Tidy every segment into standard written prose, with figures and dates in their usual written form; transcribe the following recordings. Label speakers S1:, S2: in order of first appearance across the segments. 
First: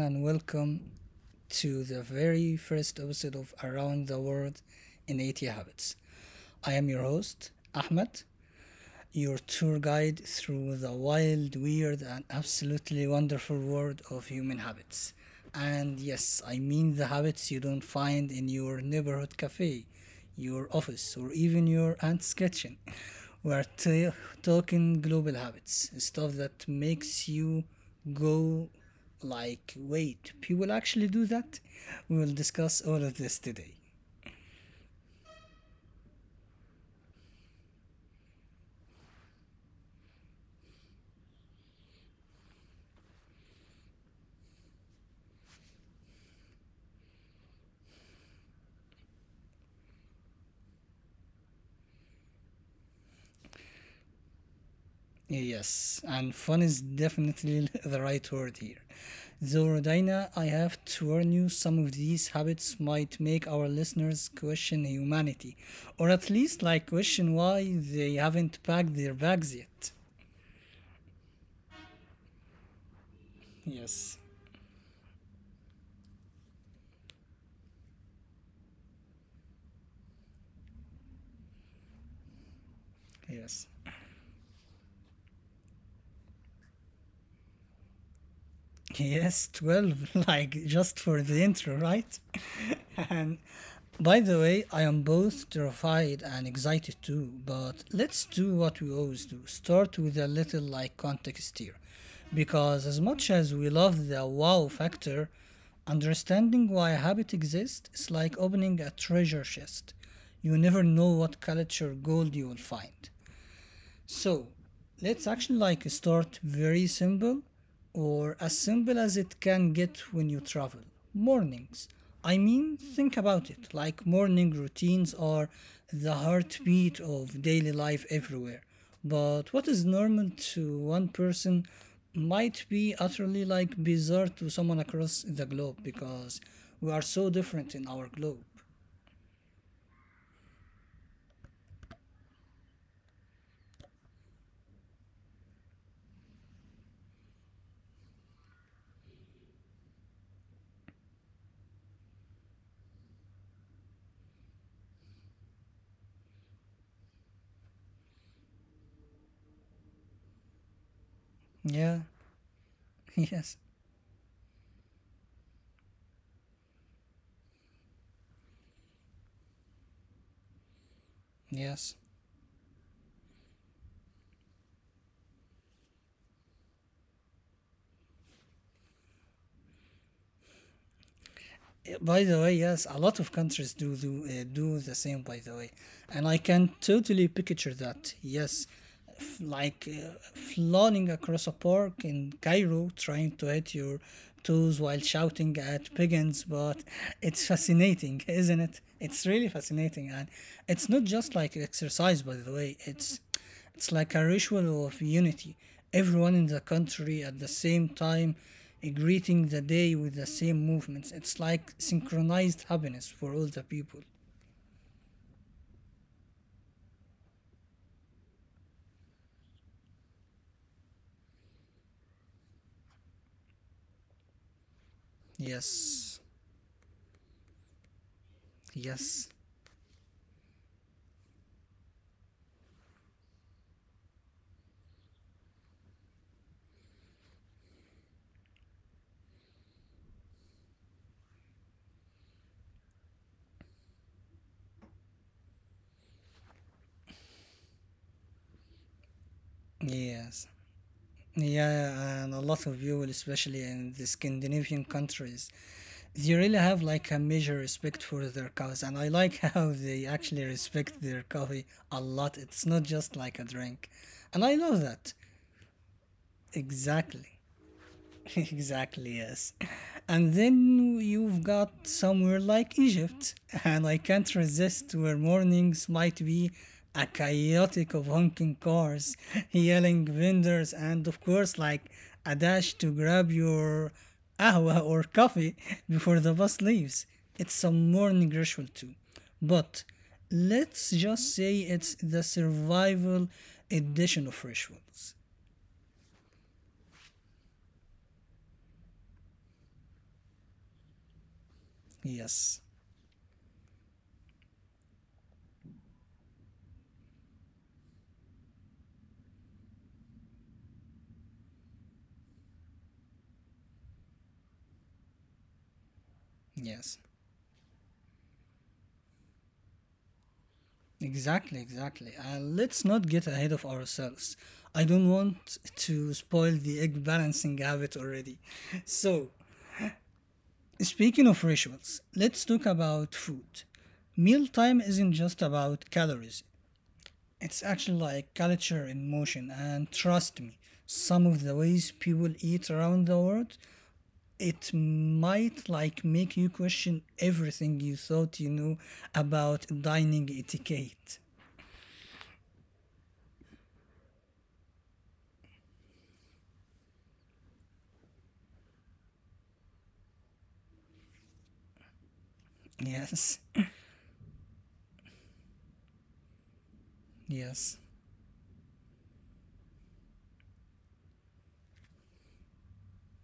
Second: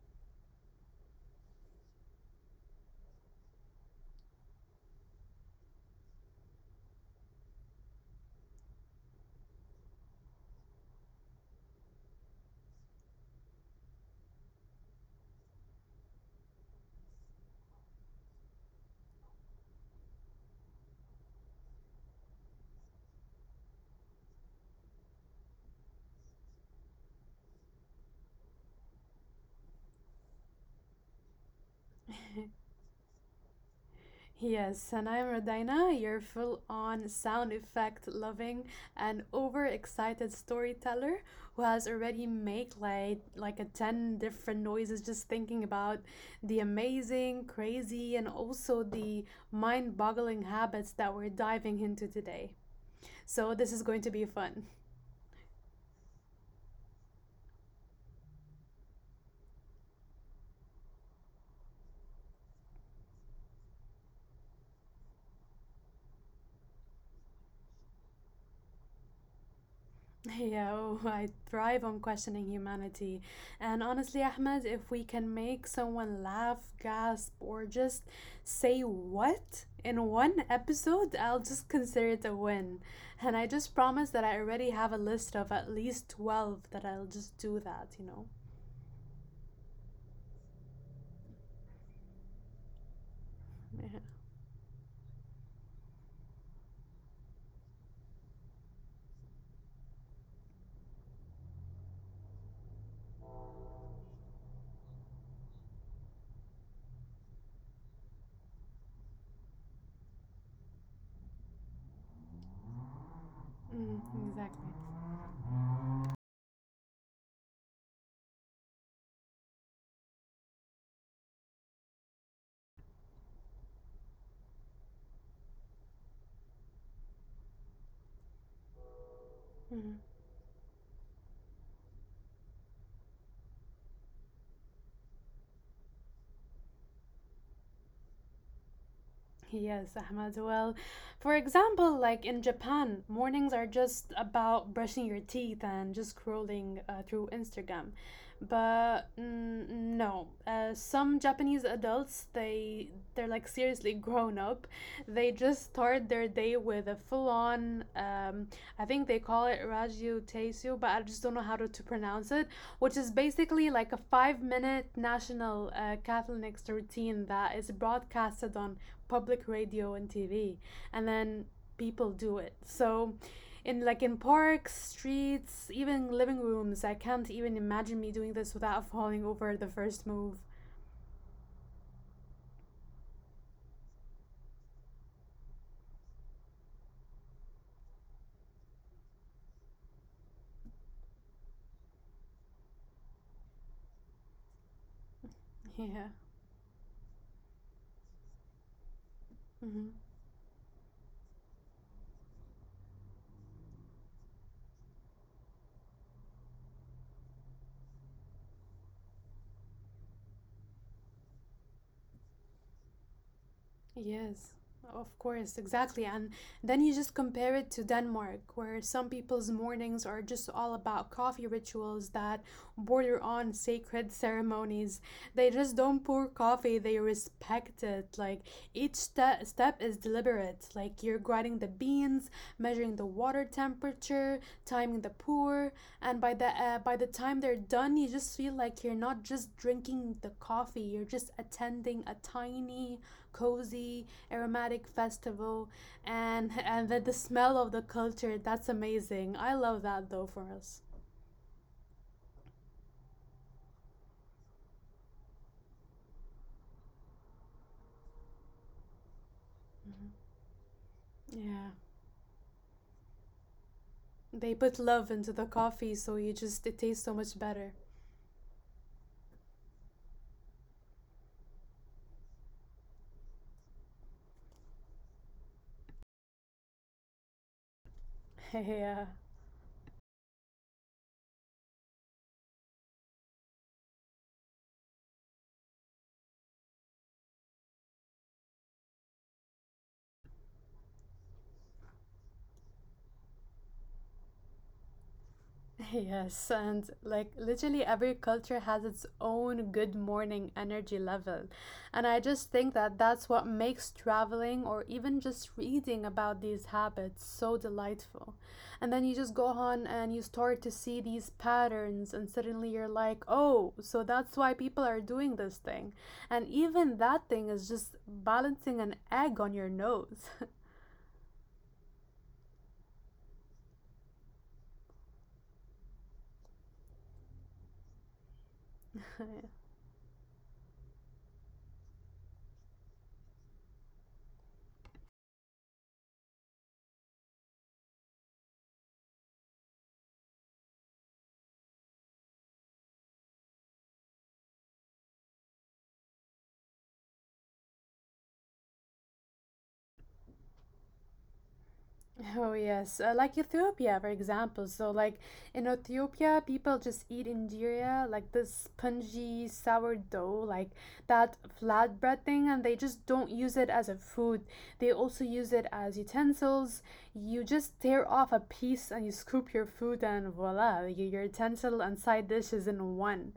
S1: and welcome to the very first episode of Around the World in 80 Habits. I am your host, Ahmed, your tour guide through the wild, weird, and absolutely wonderful world of human habits. And yes, I mean the habits you don't find in your neighborhood cafe, your office, or even your aunt's kitchen. We're talking global habits, stuff that makes you go like, wait, people actually do that? We will discuss all of this today.
S2: Yes, and I'm Rodina, your full on sound effect loving and overexcited storyteller who has already made like a 10 different noises just thinking about the amazing, crazy, and also the mind boggling habits that we're diving into today. So, this is going to be fun.
S1: Yes, and fun is definitely the right word here. Though, Rodina, I have to warn you, some of these habits might make our listeners question humanity, or at least like question why they haven't packed their bags yet.
S2: Yeah, oh, I thrive on questioning humanity. And honestly, Ahmed, if
S1: Yes,
S2: we can make someone laugh, gasp, or just say what in one episode, I'll just consider it a win. And I just promise that I
S1: yes.
S2: already have a list of at least 12 that I'll just do that?
S1: Yes, 12, like just for the intro, right?
S2: Yeah.
S1: And by the way, I am both terrified and excited too, but let's do what we always do. Start with a little like context here. Because as much as we love the wow factor, understanding why a habit exists is like opening a treasure chest. You never know what culture gold you will find.
S2: Mm, exactly.
S1: So let's actually like start very simple, or as simple as it can get when you travel. Mornings. I mean, think about it. Like morning routines are the heartbeat of daily life everywhere. But what
S2: Mm-hmm.
S1: is normal to one person might be utterly like bizarre to someone across the globe, because we are so different in our globe.
S2: Yes, Ahmad. Well, for example, like in Japan, mornings are just about brushing your teeth and just scrolling through Instagram. But mm, no, some Japanese adults they're like seriously grown up. They just start their day with a full on. I think they call it Raju Teisu, but I just don't know how to
S1: Yeah,
S2: pronounce it. Which is basically
S1: yes,
S2: like a 5 minute national Catholic routine that is broadcasted on public radio and TV, and then
S1: yes.
S2: people do it. So, in parks, streets, even living rooms, I can't even imagine me doing this without falling over the first move.
S1: By the way, yes, a lot of countries do do the same. By the way, and I can totally picture that. Yes, f- like uh, flying across a park in Cairo, trying to hit your toes while shouting at
S2: Yeah.
S1: pigeons. But it's fascinating, isn't it? It's really
S2: hmm
S1: fascinating, and it's not just like exercise. By the way, it's like a ritual of unity. Everyone in the country at the same time, greeting the day with the same movements. It's like synchronized happiness for all the people.
S2: Yes, of course, exactly. And then you just compare it to Denmark, where some people's mornings are just all about coffee rituals that border on sacred ceremonies. They just don't pour
S1: Yes,
S2: coffee, they respect it. Like each
S1: yes,
S2: step is deliberate. Like you're grinding the beans, measuring the water temperature, timing the pour, and by the time they're done, you just feel like you're not just drinking the coffee, you're just attending a tiny, cozy, aromatic festival, and and the smell of the culture, that's amazing. I love that, though. For
S1: yes.
S2: us,
S1: Yeah, and a lot of people, especially in the Scandinavian countries, they really have like a major respect for their cows. And I like how
S2: Mhm.
S1: they actually respect their
S2: yeah,
S1: coffee a lot. It's not just like a drink. And
S2: they
S1: I
S2: put
S1: love
S2: love
S1: that.
S2: into the coffee, so you just, it tastes so much
S1: Exactly.
S2: better.
S1: Exactly, yes. And then you've got somewhere like Egypt, and I can't resist, where mornings might be a chaotic of honking
S2: Yeah.
S1: cars, yelling vendors, and of course, like a dash to grab your ahwa or coffee before the bus leaves. It's a morning ritual too. But let's just say it's the survival edition of rituals.
S2: Yes, and like literally every culture has its own good morning energy level. And I just think
S1: Yes,
S2: that that's what makes traveling or even just reading about these habits so delightful. And then you just go on and you start to see these patterns, and suddenly you're like, oh, so that's why people are doing this thing. And even that thing
S1: yes.
S2: is just balancing an egg on your nose.
S1: Exactly, exactly. And let's not get ahead of ourselves. I don't want to spoil the egg balancing habit already. So, speaking of rituals, let's talk about food. Mealtime isn't just about calories, it's actually like culture in motion. And trust me, some of the ways people eat around the world, it might like make you question everything you thought you knew about dining etiquette.
S2: Oh, yes. Like Ethiopia, for example. So, like in Ethiopia, people just eat injera, like this spongy sourdough, like that flatbread thing, and they just don't
S1: Yes,
S2: use it as a food. They also use it as utensils. You just
S1: yes.
S2: tear off a piece and you scoop your food, and voila, your utensil and side dish is in one.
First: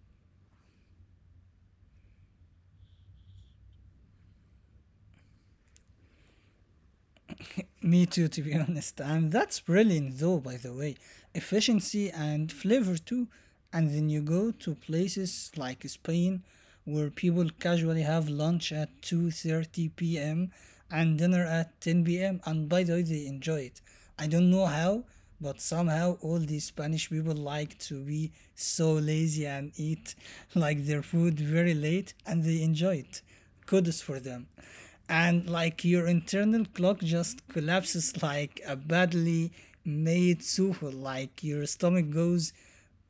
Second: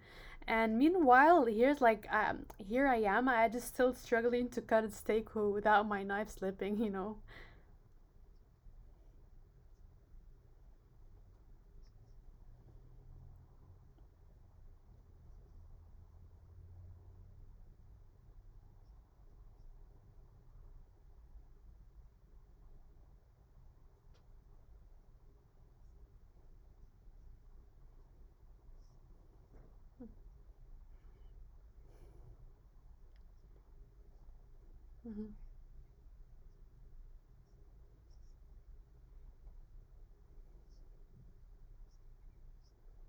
S2: And meanwhile, here I am. I just still struggling to cut a steak without my knife slipping, you know.
S1: Me too, to be honest. And that's brilliant, though, by the way. Efficiency and flavor, too. And then you go to places like Spain, where people casually have lunch at 2:30 p.m. and dinner at 10 p.m., and by the way they enjoy it. I don't know how, but somehow all these Spanish people like to be so lazy and eat like their food very late, and they enjoy it. Kudos for them.
S2: Mm-hmm.
S1: And like your internal clock just collapses like a badly made souffle, like your stomach goes,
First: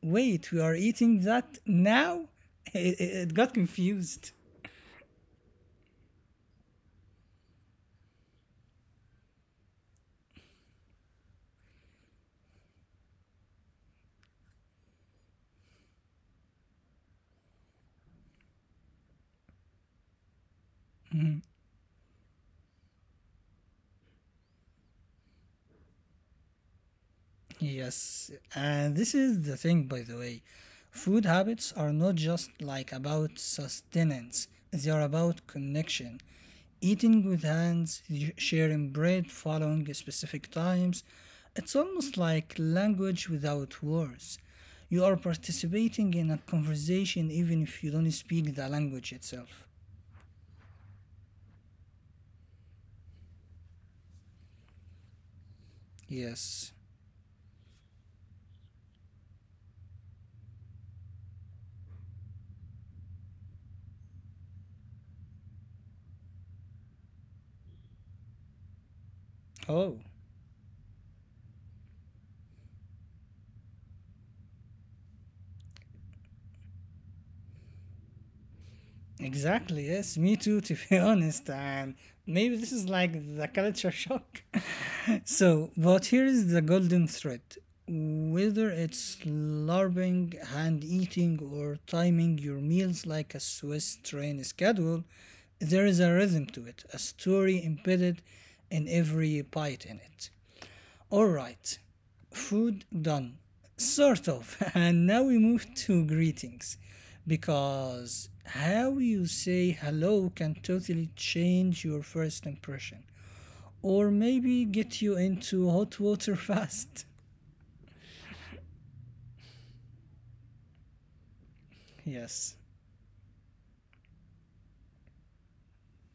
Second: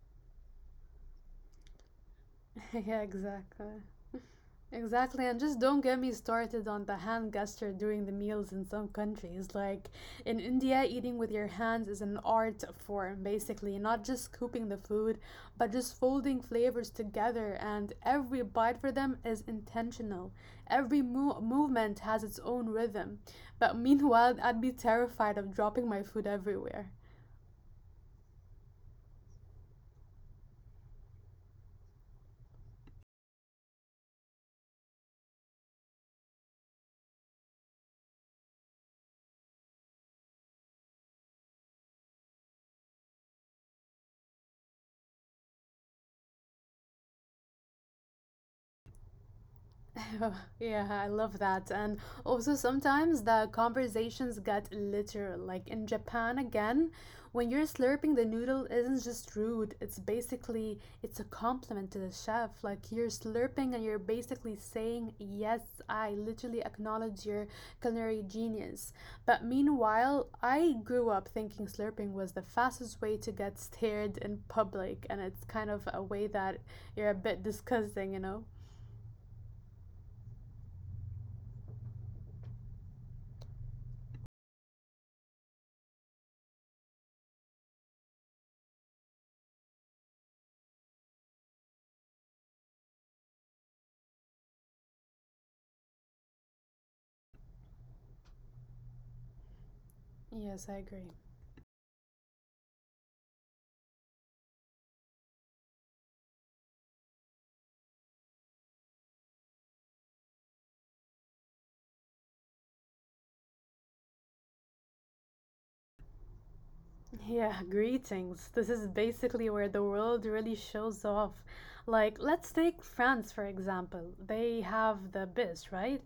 S1: wait, we are eating that now? It,
S2: Yeah,
S1: it, it got
S2: exactly.
S1: confused.
S2: Exactly, and just don't get me started on the hand gesture during the meals in some countries. Like in India, eating with your hands is an art form, basically, not just scooping the food, but just folding flavors together, and every bite for them is intentional. Every movement has its own rhythm. But meanwhile, I'd be terrified of dropping my food everywhere.
S1: Yes, and this is the thing, by the way. Food habits are not just like about sustenance, they are about connection. Eating with hands, sharing bread, following specific times. It's almost like language without words. You are participating in a conversation even if you don't speak the language itself.
S2: Oh, yeah, I love that. And also, sometimes the conversations get literal. Like in Japan,
S1: Yes.
S2: again, when you're slurping, the noodle isn't just rude. It's basically it's a compliment to the chef. Like you're slurping and you're basically saying, "Yes, I literally acknowledge your culinary genius." But
S1: Oh,
S2: meanwhile, I grew up thinking slurping was the fastest way to get stared in public, and it's kind of a way that you're a bit disgusting, you know.
S1: exactly. Yes, me too, to be honest. And maybe this is like the culture shock. So, but here is the golden thread. Whether it's LARPing, hand eating, or timing your meals like a Swiss train schedule, there is a rhythm to it, a story embedded in every bite in it.
S2: Yes, I agree.
S1: All right, food done. Sort of. And now we move to greetings. Because how you say hello can totally change your first impression. Or maybe get you into hot water fast.
S2: Yeah, greetings. This is basically where the world really shows off. Like,
S1: Yes.
S2: let's take France for example. They have the bis, right?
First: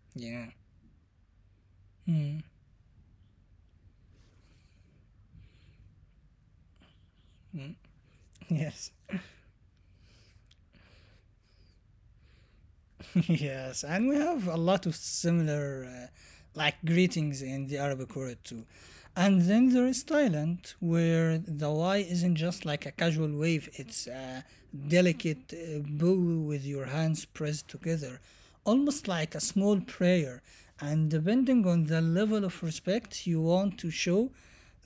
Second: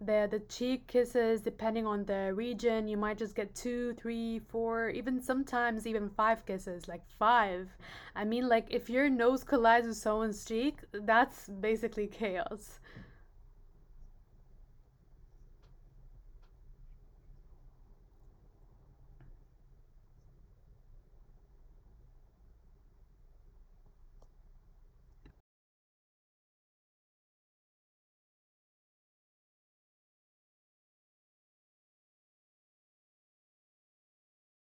S2: The
S1: Yeah.
S2: cheek kisses, depending on the region, you might just get two, three, four, even sometimes even five kisses, like five. I mean, like if
S1: Yes.
S2: your nose collides with someone's cheek, that's basically chaos.
S1: Yes, and we have a lot of similar like greetings in the Arabic world too. And then there is Thailand, where the Y isn't just like a casual wave, it's a delicate bow with your hands pressed together, almost like a small prayer. And depending on the level of respect you want to show,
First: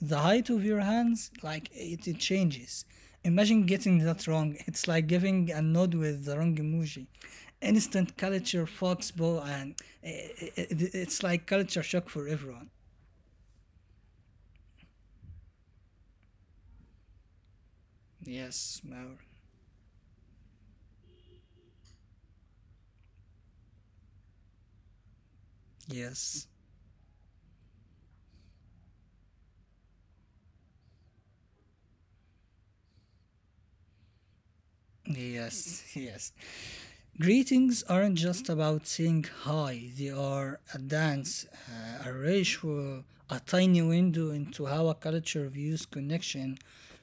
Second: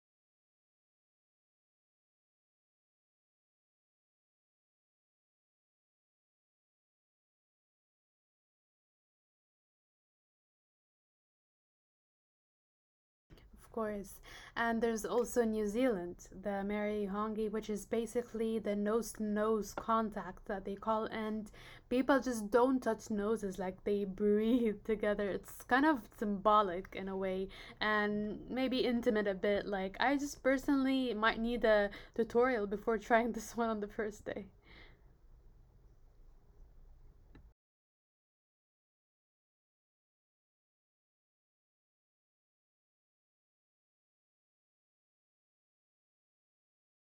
S1: the height of your hands, like it changes. Imagine getting that wrong, it's like giving a nod with the wrong emoji. Instant culture foxball, and it's like culture shock for everyone.
S2: Of course. And there's also New Zealand, the Mary Hongi, which is basically the
S1: Yes,
S2: nose
S1: Maur.
S2: to nose contact that they call. And people just don't touch noses, like they breathe together. It's kind of
S1: Yes,
S2: symbolic in a way, and maybe intimate a bit. Like, I just personally might need a tutorial before trying this one on the first day.
S1: yes. Yes. Greetings aren't just about saying hi, they are a dance, a ritual, a tiny window into how a culture views connection,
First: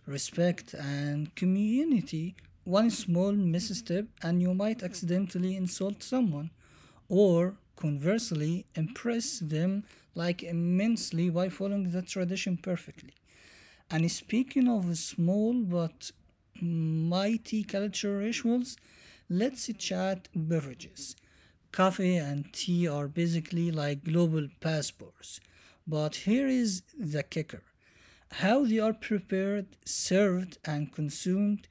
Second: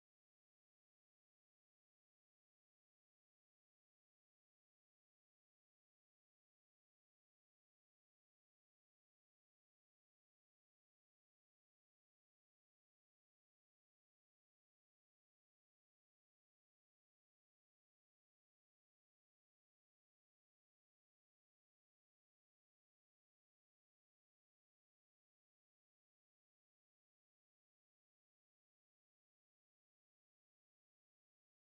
S1: respect, and community. One small misstep, and you might accidentally insult someone, or conversely, impress them like immensely by following the tradition perfectly. And speaking of small but mighty cultural rituals, let's chat beverages. Coffee and tea are basically like global passports. But here is the kicker, how they are prepared, served, and consumed,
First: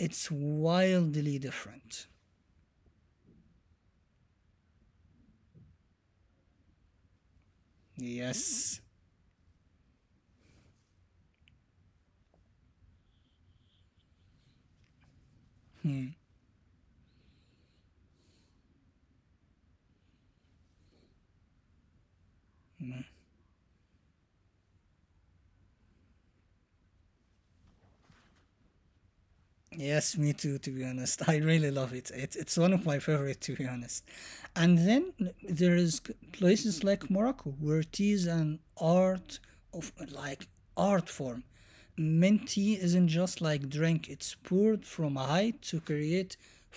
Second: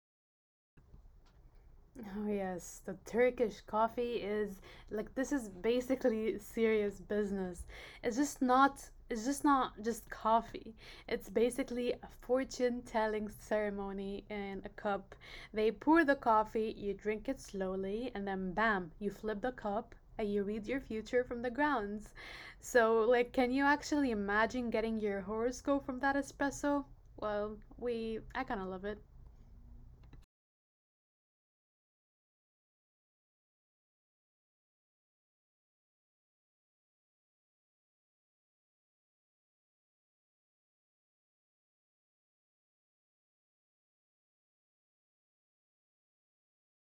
S1: it's wildly different.
S2: Oh yes, the Turkish coffee is, like, this is basically serious business. It's just
S1: Yes.
S2: not it's just not just coffee. It's basically a fortune telling ceremony in a cup. They pour
S1: Hmm.
S2: the coffee, you drink it slowly, and then bam, you flip the cup and you read your future from the grounds. So like, can you actually imagine getting your horoscope from that espresso? Well, we I kind of love it.
S1: Yes, me too. To be honest, I really love it. It's one of my favorite, to be honest. And then there is places like Morocco where tea is an art of like art form. Mint tea isn't just like drink; it's poured from a height to create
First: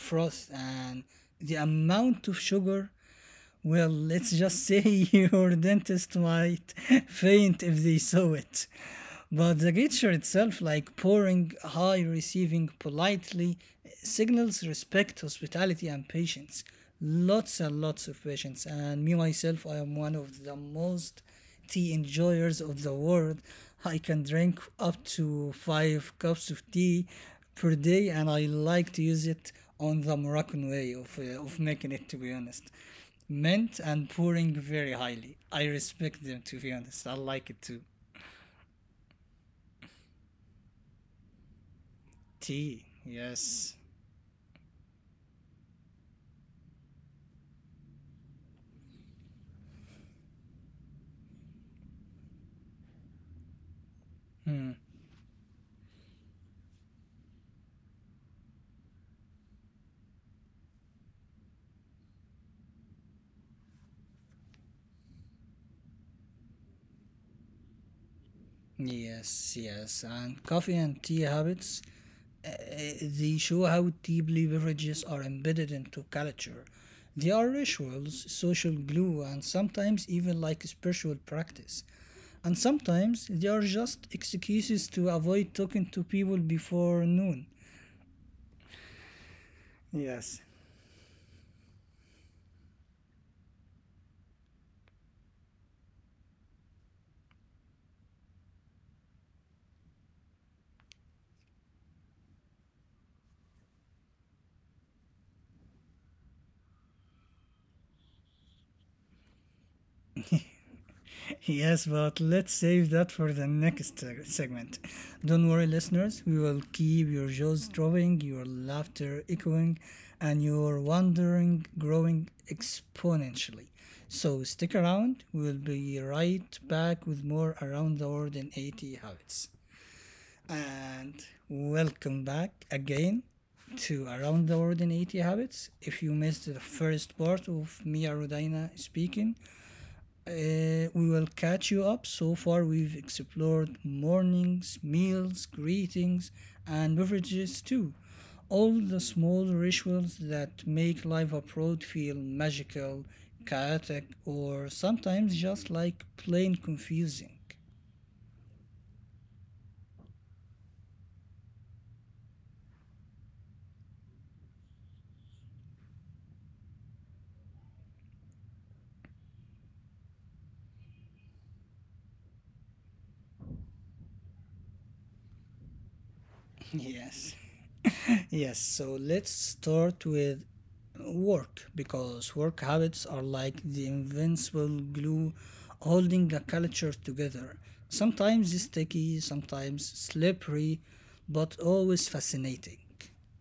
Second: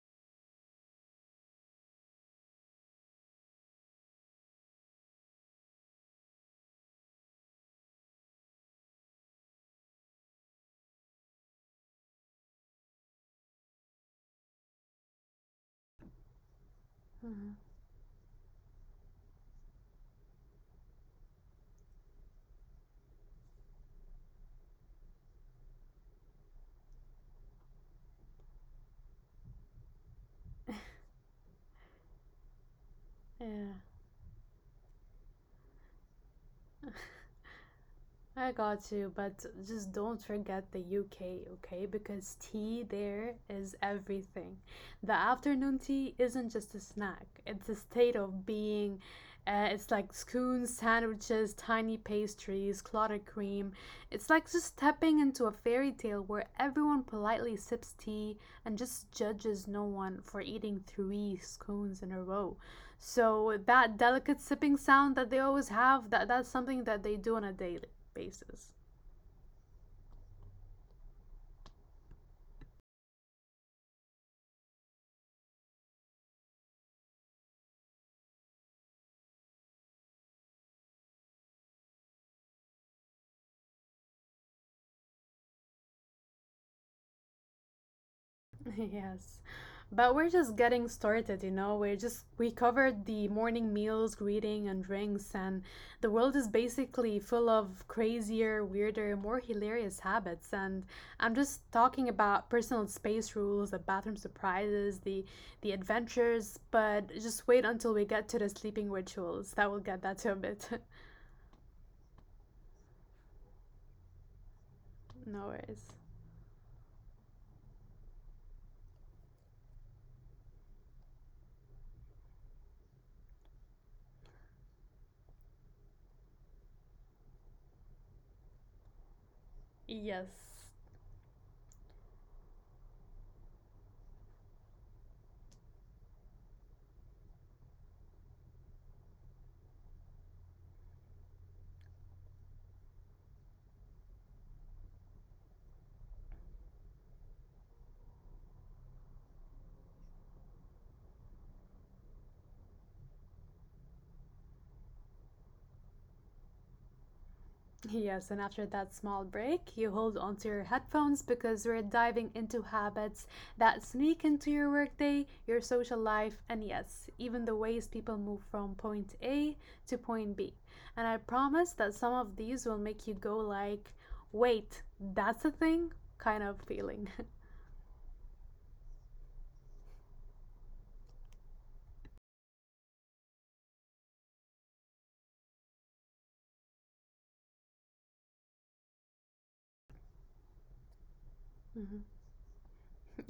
S1: froth, and the amount of sugar, well, let's just say your dentist might faint if they saw it. But the gesture itself, like pouring high, receiving politely, signals respect, hospitality, and patience.
S2: Mhm.
S1: Lots and lots of patience. And me myself, I am one of the most tea enjoyers of the world. I can drink up to five cups of tea per day, and I like to use it on the Moroccan way of making it, to be honest,
S2: Yeah.
S1: mint and pouring very highly. I respect them, to be honest. I like it too.
S2: I got you, but just don't forget the UK, okay? Because tea
S1: Tea,
S2: there is
S1: yes.
S2: everything. The afternoon tea isn't just a snack, it's a state of being. It's like scones, sandwiches, tiny pastries, clotted cream, it's like just
S1: Hmm.
S2: stepping into a fairy tale where everyone politely sips tea and just judges no one for eating three scones in a row. So that delicate sipping sound that they always have, that's something that they do on a daily basis.
S1: Yes, yes. And coffee and tea habits, uh, they show how deeply beverages are embedded into culture. They are rituals, social glue, and sometimes even like spiritual practice. And sometimes they are just excuses to avoid talking to people before noon.
S2: Yes, but we're
S1: Yes.
S2: just getting started, you know. We covered the morning meals, greeting, and drinks, and the world is basically full of crazier, weirder, more hilarious habits. And I'm just talking about personal space rules, the bathroom surprises, the adventures. But just wait until we get to the sleeping rituals. That will get that to a bit.
S1: Yes, but let's save that for the next segment.
S2: No
S1: Don't worry,
S2: worries.
S1: listeners, we will keep your jaws dropping, your laughter echoing, and your wondering growing exponentially. So stick around, we will be right back with more Around the World in 80 Habits.
S2: Yes.
S1: And welcome back again to Around the World in 80 Habits. If you missed the first part of Mia Rodina speaking, we will catch you up. So far, we've explored mornings, meals, greetings, and beverages too. All the small rituals that make life abroad feel magical, chaotic, or sometimes just like plain confusing.
S2: Yes, and after that small break, you hold onto your headphones because we're diving into habits that sneak into your workday, your social life, and yes, even the ways people move from point A to point B. And I promise that some of these will make you go like, "Wait, that's a thing?" kind of feeling.
S1: Yes. Yes, so let's start with work, because work habits are like the invincible glue holding a culture together. Sometimes sticky, sometimes slippery, but always fascinating.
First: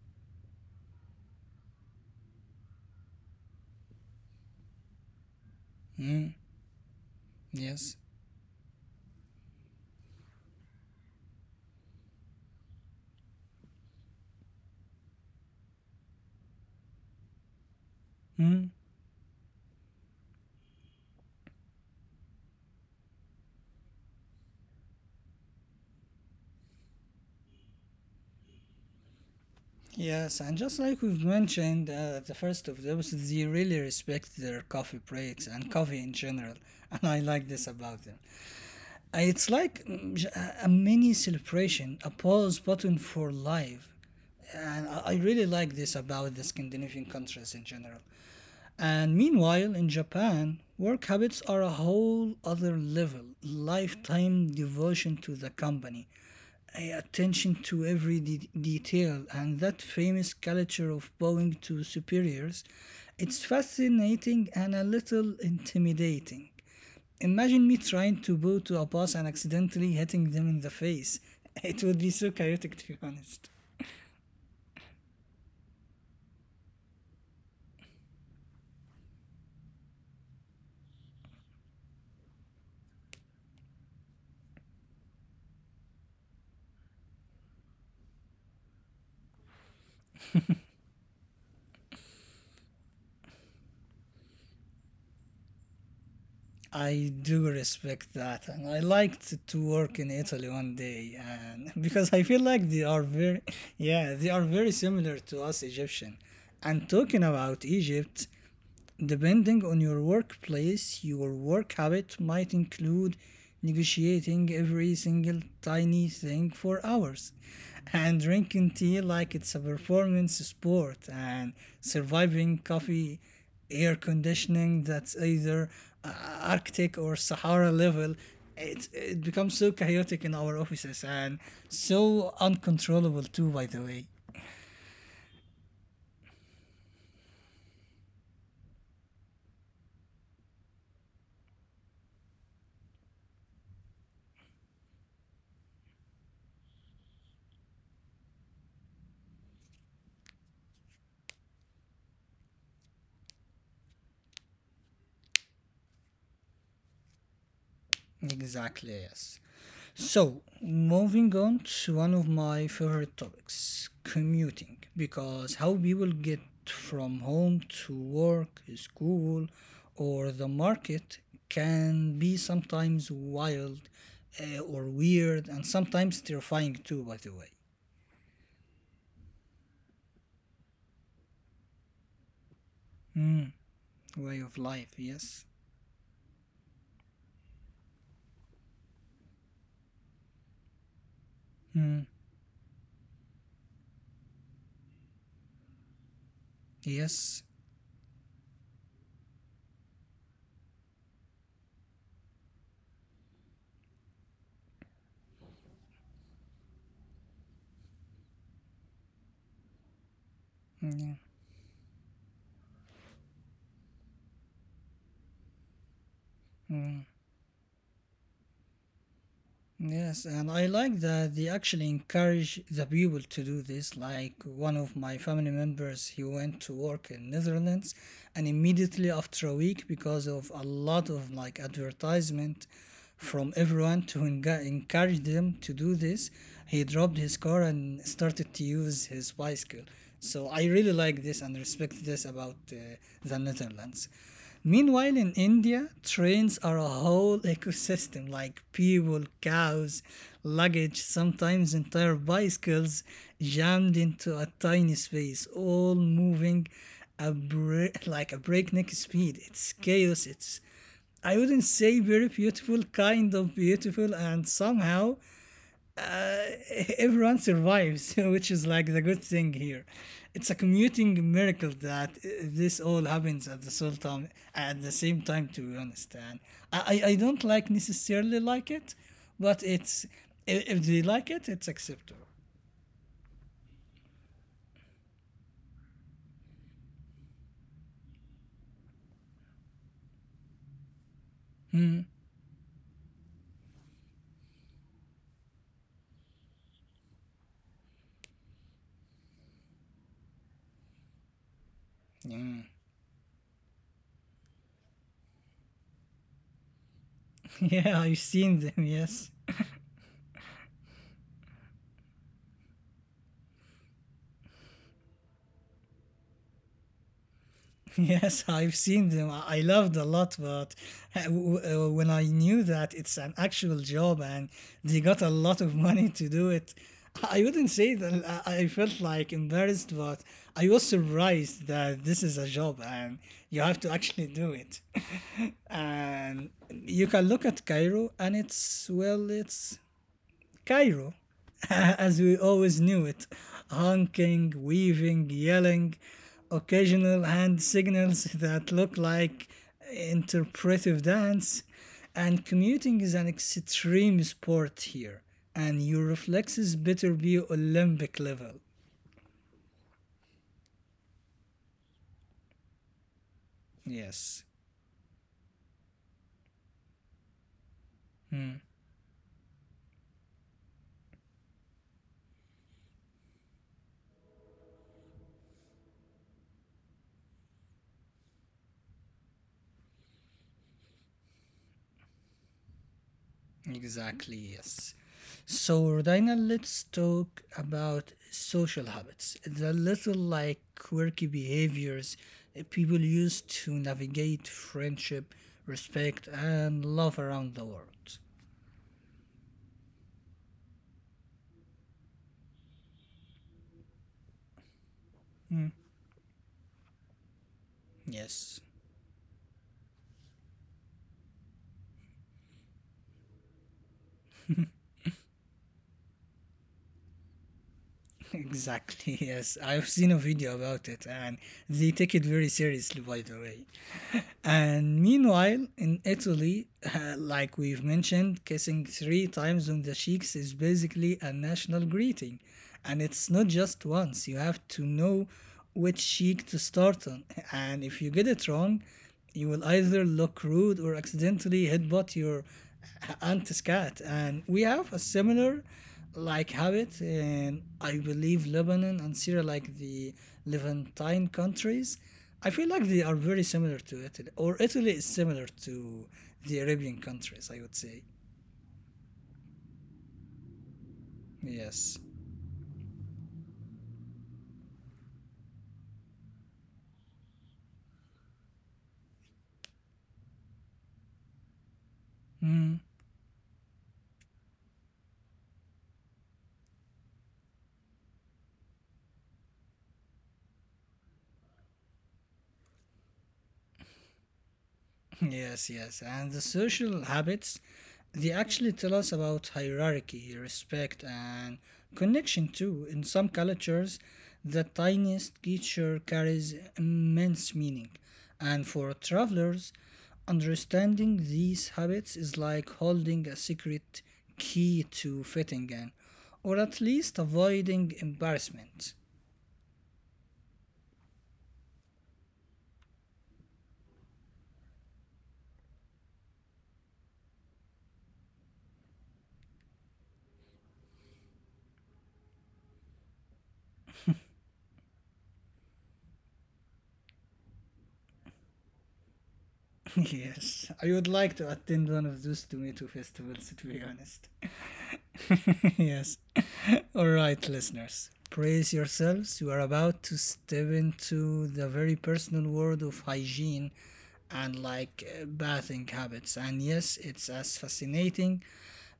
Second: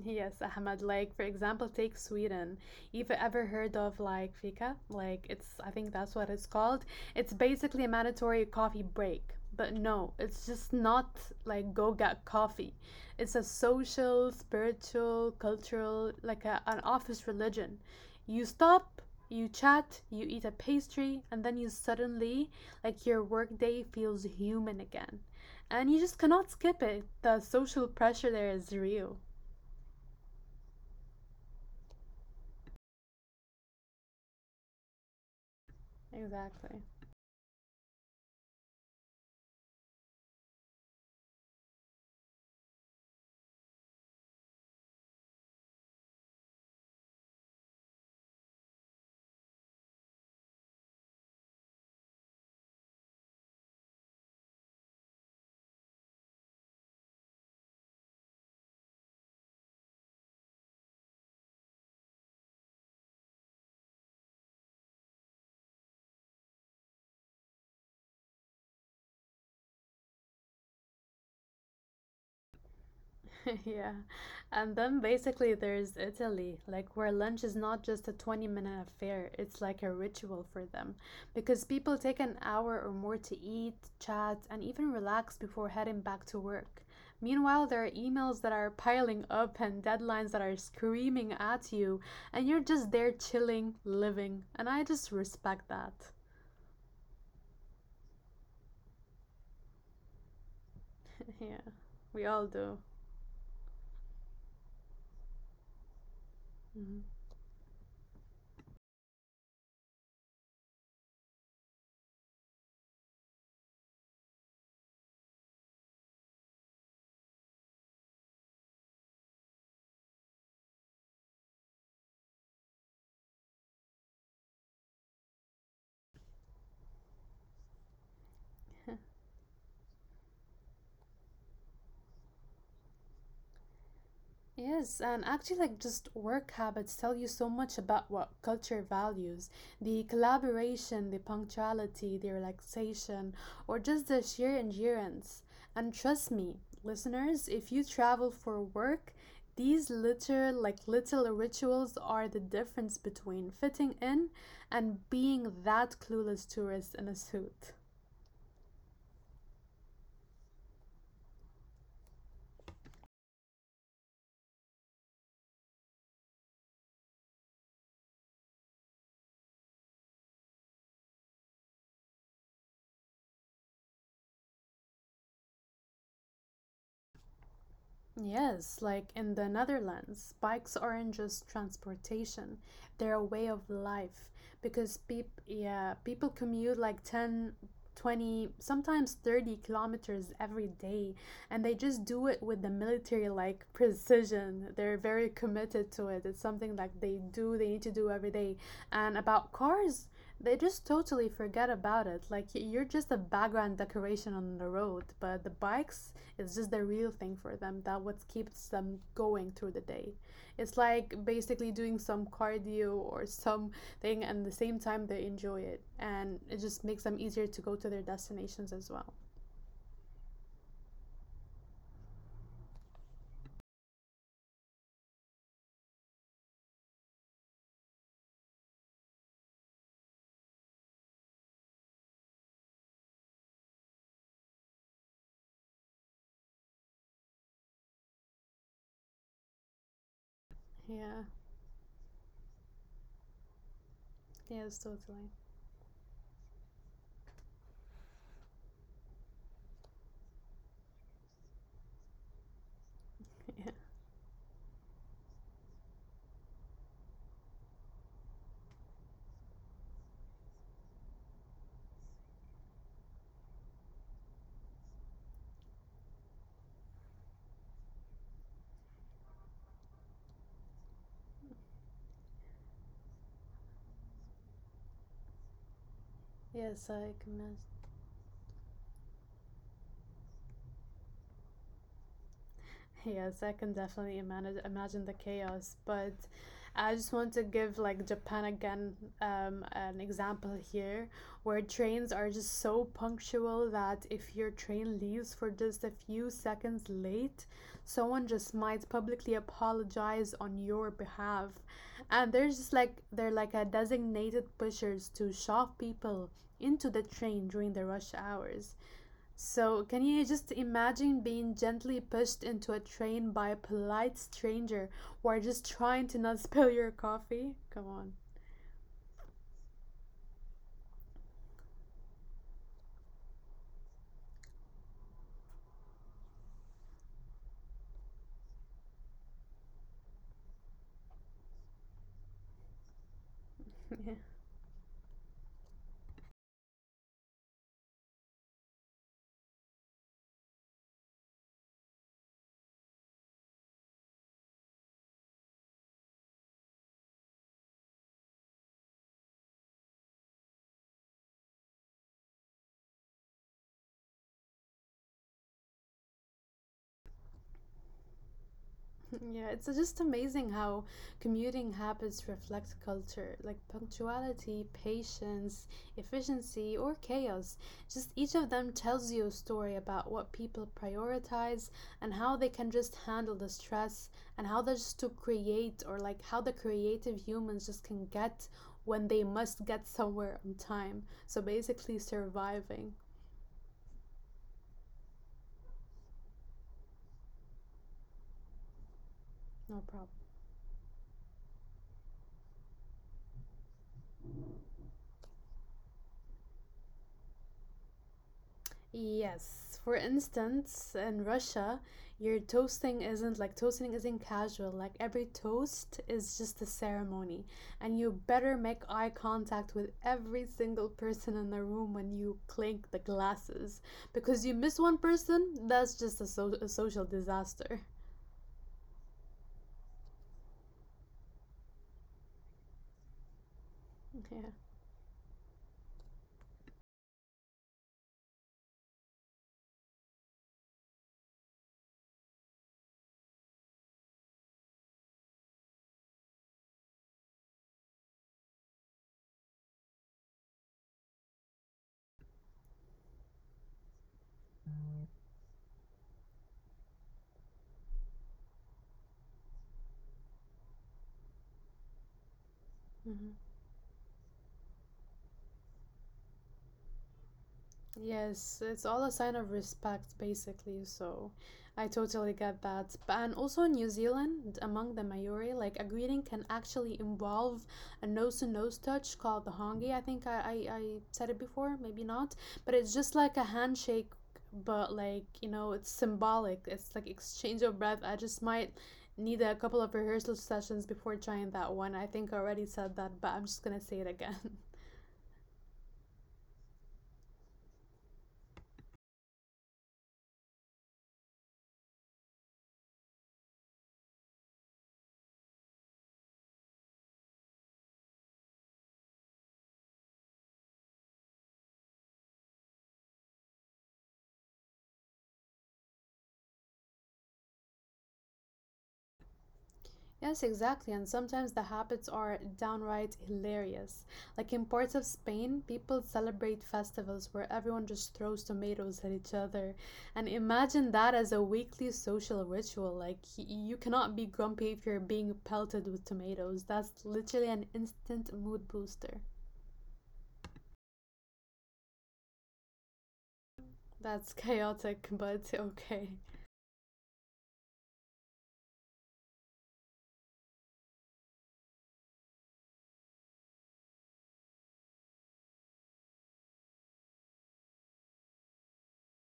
S2: Yes, Ahmed. Like, for example, take Sweden. You've ever heard of like fika? Like, it's, I think that's what
S1: Mm,
S2: it's called. It's basically a
S1: yes.
S2: mandatory coffee break. But no, it's just not like go get coffee. It's a social, spiritual, cultural, like an office religion. You
S1: Mm,
S2: stop, you chat, you eat a pastry, and then you suddenly, like, your workday feels human again. And you just cannot skip it. The social pressure there is real.
S1: yes, and just like we've mentioned at the first of those, they really respect their coffee breaks and coffee in general,
S2: Exactly.
S1: and I like this about them. It's like mm, a mini celebration, a pause button for life. And I really like this about the Scandinavian countries in general. And meanwhile, in Japan, work habits are a whole other level. Lifetime devotion to the company, attention to every detail, and that famous culture of bowing to superiors. It's fascinating and a little intimidating. Imagine me trying to bow to a pass and accidentally hitting them in the face. It would be so chaotic, to be honest.
S2: Yeah. And then basically there's Italy, like where lunch is not just a 20-minute affair, it's like a ritual for them because people take an hour or more to eat, chat, and even relax before heading back to work. Meanwhile, there are emails that are piling up and deadlines that are screaming at you, and you're just there chilling, living. And I just respect that.
S1: I do respect that, and I liked to work in Italy one day,
S2: Yeah,
S1: and because I
S2: we
S1: feel
S2: all
S1: like
S2: do.
S1: they are very, yeah, they are very similar to us Egyptian. And
S2: Mhm.
S1: talking about Egypt, depending on your workplace, your work habit might include negotiating every single tiny thing for hours, and drinking tea like it's a performance sport, and surviving coffee air conditioning that's either uh, Arctic or Sahara level. It, it becomes so chaotic in our offices, and so uncontrollable, too, by the way.
S2: Yes, and actually, like just work habits tell you so much about what culture values. The collaboration, the punctuality, the relaxation, or just the sheer endurance. And trust me, listeners, if you travel for work, these little rituals are the difference between fitting in and being that clueless tourist in a suit.
S1: Exactly, yes. So, moving on to one of my favorite topics, commuting, because how people get from home to work, school, or the market can be sometimes wild, or weird, and sometimes terrifying too, by the way.
S2: Yes, like in the Netherlands, bikes aren't just transportation, they're a way
S1: Mm,
S2: of life
S1: way of
S2: because
S1: life,
S2: peop
S1: yes.
S2: yeah, people commute like 10, 20, sometimes 30 kilometers every day, and they just
S1: Mm,
S2: do it with the military like precision. They're very committed to it. It's something like
S1: yes.
S2: they need to do every day. And about cars, they just totally forget about it. Like you're just a background decoration on the road, but the bikes is just the real thing for them. That what keeps them going through the day. It's like
S1: Mm,
S2: basically doing some cardio or something, and at the same time they enjoy it, and it just makes
S1: mm.
S2: them easier to go to their destinations as well.
S1: Yes, and I like that they actually encourage the people to do this. Like one of my family members, he went to work in Netherlands, and immediately after a week, because of a lot of advertisement from everyone to encourage them to do this, he dropped his car and started to use his bicycle. So I really
S2: Yeah.
S1: like this and respect this about the Netherlands.
S2: Yes,
S1: Meanwhile,
S2: totally.
S1: in India, trains are a whole ecosystem like people, cows, luggage, sometimes entire bicycles
S2: Yeah.
S1: jammed into a tiny space, all moving a bra- like a breakneck speed. It's chaos. I wouldn't say very beautiful, kind of beautiful, and somehow everyone survives, which is like the good thing here. It's a commuting miracle that this all happens at the same time. At the same time, to be honest, and
S2: Yes,
S1: I,
S2: I
S1: I- I
S2: can.
S1: don't like necessarily like it, but if they like it, it's acceptable.
S2: Yes, I can definitely imagine the chaos, but I just want to give like Japan again, an example here, where trains are just so punctual that if your train leaves for just a few seconds late, someone just might publicly apologize on your behalf, and there's just
S1: Mm.
S2: like they're like a designated pushers to shove people into the train during the rush
S1: Yeah, I've
S2: hours.
S1: seen them. Yes.
S2: So, can you just imagine being gently pushed into a train by a polite stranger who are just trying to not spill your coffee? Come on.
S1: Yes, I've seen them. I loved a lot, but when I knew that it's an actual job and they got a lot of money to do it, I wouldn't say that I felt like embarrassed, but I was surprised that this is a job and you
S2: Yeah.
S1: have to actually do it. And you can look at Cairo and it's Cairo, as we always knew it, honking, weaving, yelling, occasional hand signals that look like interpretive dance, and commuting is an extreme sport here, and your reflexes better be Olympic level.
S2: Yeah, it's just amazing how commuting habits reflect culture, like
S1: Yes.
S2: punctuality, patience, efficiency, or chaos. Just each of them tells you a story about what people prioritize and how they can just handle the stress and how they just to create or like how the creative humans just can get when they must get somewhere on time. So basically surviving.
S1: Exactly, yes. So, Rodina, let's talk about social habits,
S2: No
S1: the
S2: problem.
S1: little like quirky behaviors that people use to navigate friendship, respect, and love around the world.
S2: Yes. For instance, in Russia, your toasting isn't like toasting isn't casual. Like every toast is just a ceremony, and you better
S1: Yes,
S2: make eye contact with every single person in the room when you clink the glasses, because you miss one person, that's just a, a social disaster.
S1: exactly, yes. I've seen a video about it and they take it very seriously, by the way.
S2: Yeah.
S1: And meanwhile, in Italy, like we've mentioned, kissing three times on the cheeks is basically a national greeting. And it's not just once, you have to know which cheek to start on. And if you get it wrong, you will either look rude or accidentally headbutt your aunt's cat. And we have a similar like habit in, I believe, Lebanon and Syria, like the Levantine countries I feel like they are
S2: hmm
S1: very similar to Italy, or Italy is similar to the Arabian countries, I would say.
S2: Yes, it's all a sign of respect, basically. So I
S1: Yes.
S2: totally get that. But, and also in New Zealand, among the Maori, like a greeting can actually involve a nose to nose touch called the hongi. I think I said it before, maybe not. But
S1: Hmm.
S2: it's just like a handshake, but like, you know, it's symbolic. It's like exchange of breath. I just might need a couple of rehearsal sessions before trying that one. I think I already said that, but I'm just gonna say it again.
S1: Yes, yes. And the social habits, they actually tell us about hierarchy, respect, and connection too. In some cultures, the tiniest gesture carries immense meaning. And for travelers, understanding these habits is like holding a secret key to fitting in, or at least avoiding embarrassment.
S2: Yes, exactly. And sometimes the habits are downright hilarious. Like in parts of Spain, people celebrate festivals where everyone just throws tomatoes at each other. And imagine that as a weekly social ritual. Like, you cannot be grumpy if you're being pelted with tomatoes. That's literally an instant mood booster.
S1: yes, I would like to attend one of those tomato festivals, to be
S2: That's
S1: honest.
S2: chaotic, but okay.
S1: yes. All right, listeners, brace yourselves. You are about to step into the very personal world of hygiene and bathing habits. And yes, it's as fascinating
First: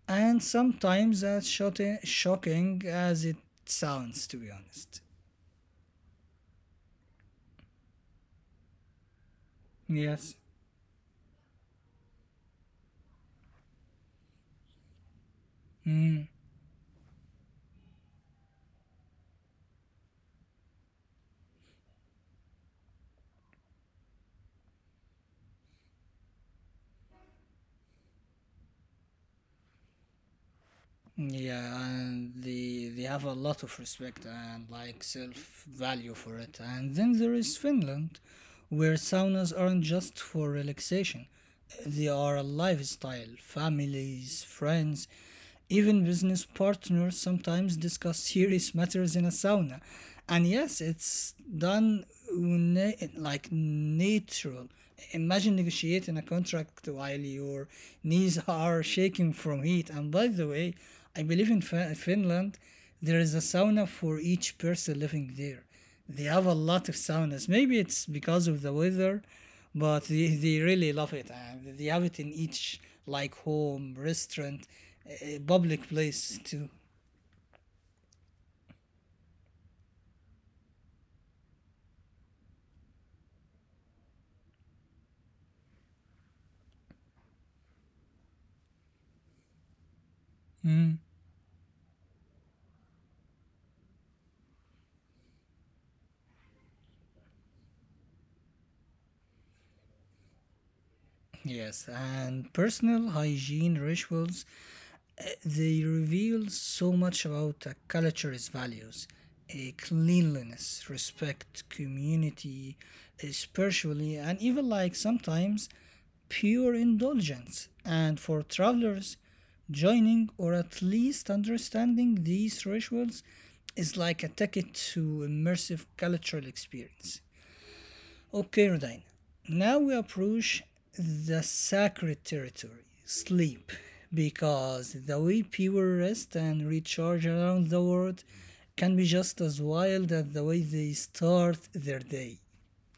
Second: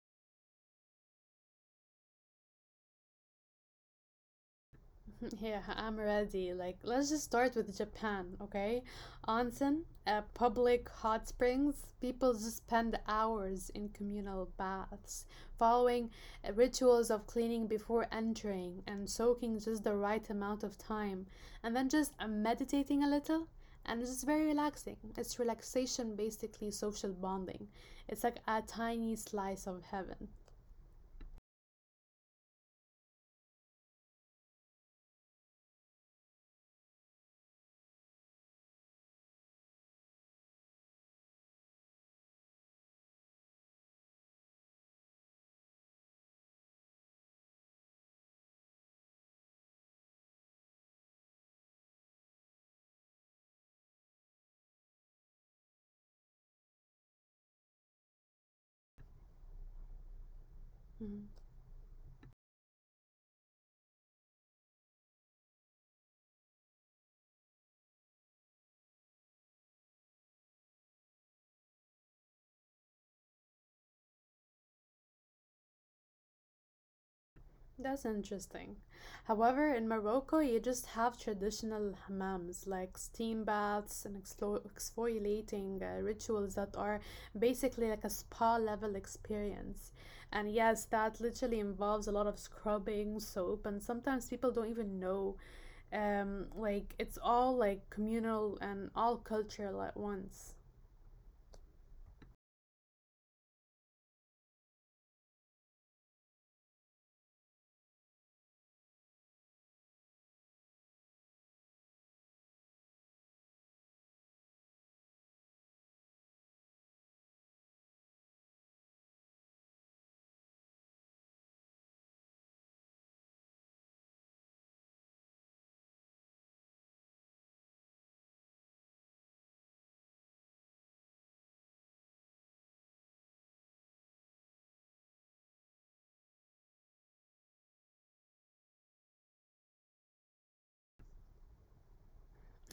S1: and sometimes as shocking as it sounds, to be honest.
S2: Yeah, I'm ready. Like, let's just start with Japan, okay? Onsen,
S1: Yes.
S2: public hot springs. People just spend hours in communal baths, following
S1: Mm.
S2: rituals of cleaning before entering and soaking just the right amount of time, and then just meditating a little. And it's just very relaxing. It's relaxation, basically social bonding. It's like a tiny slice of heaven.
S1: Yeah, and they have a lot of respect and like self value for it. And then there is Finland, where saunas aren't just for relaxation; they are a lifestyle. Families, friends, even business partners sometimes discuss serious matters in a sauna. And yes, it's done natural. Imagine negotiating a contract while your knees are shaking from heat. And by the way, I
S2: Mhm.
S1: believe in Finland there is a sauna for each person living there. They have a lot of saunas. Maybe it's because of the weather, but they really love it. And they have it in each like home, restaurant, public place too.
S2: That's interesting. However, in Morocco, you just have traditional hammams like steam baths and exfoliating rituals that are basically like a spa level experience. And
S1: Mm.
S2: yes, that literally involves a lot of scrubbing, soap, and sometimes people don't even know. Like it's all like communal and all cultural at once.
S1: Yes, and personal hygiene rituals they reveal so much about a culture's values, a cleanliness, respect, community, spiritually, and even like sometimes pure indulgence. And for travelers, joining or at least understanding these rituals is like a ticket to immersive cultural experience. Okay, Rodina. Now we approach the sacred territory, sleep, because the way people rest and recharge around the world can be just as wild as the way they start their day.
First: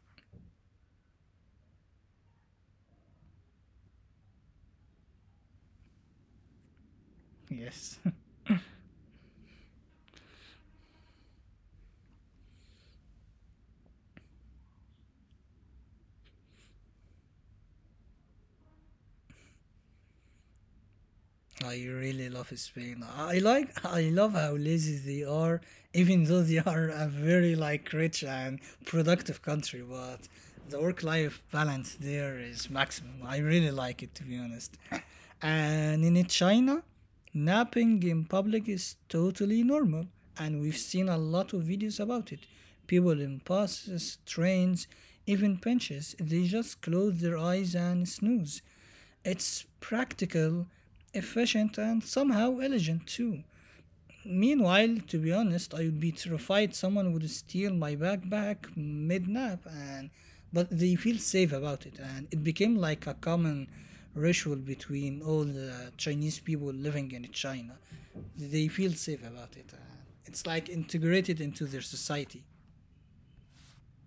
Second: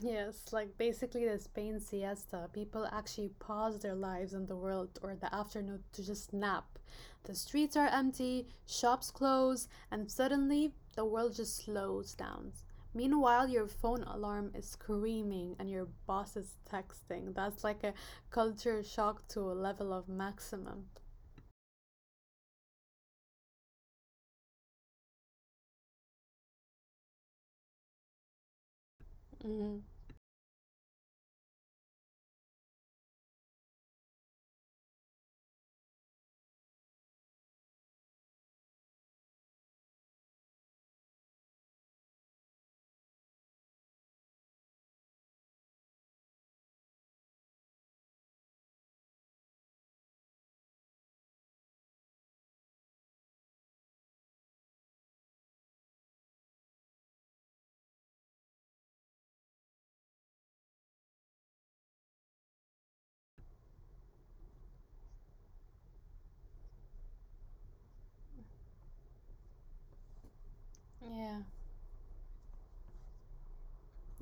S2: Yes, like basically the Spain siesta. People actually pause their lives in the world or the afternoon to just nap. The streets are
S1: Yes.
S2: empty, shops close, and suddenly the world just slows down. Meanwhile, your phone alarm is screaming and your boss is texting. That's like a culture shock to a level of maximum.
S1: I really love Spain. I love how lazy they are, even though they are a very like rich and productive country,
S2: hmm
S1: but the work life balance there is maximum. I really like it to be honest. And in China, napping in public is totally normal and we've seen a lot of videos about it. People in buses, trains, even benches, they just close their eyes and snooze. It's practical, efficient, and somehow elegant too. Meanwhile, to be honest, I would be terrified someone would steal my backpack mid nap, and but they feel safe about it, and it became like a common ritual between all the Chinese people living in China. They feel safe about it, and it's like
S2: Yeah.
S1: integrated into their society.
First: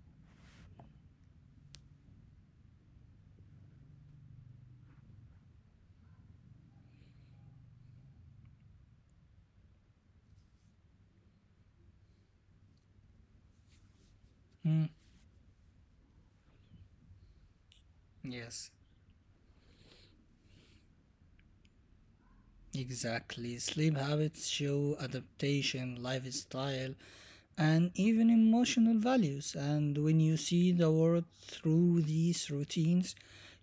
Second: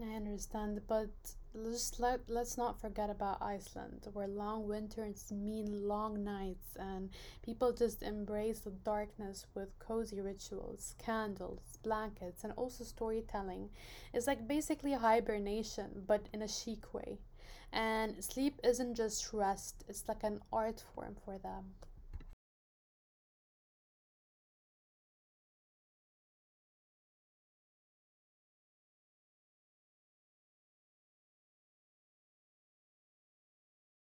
S2: I understand, but just let's not forget about Iceland, where long winters mean long nights and people just embrace the darkness with cozy rituals, candles, blankets, and also storytelling. It's like basically
S1: Mm,
S2: hibernation, but in a chic way. And sleep isn't
S1: yes,
S2: just rest, it's like an art form for them.
S1: exactly. Sleep habits show adaptation, lifestyle, and even emotional values. And when you see the world through these routines,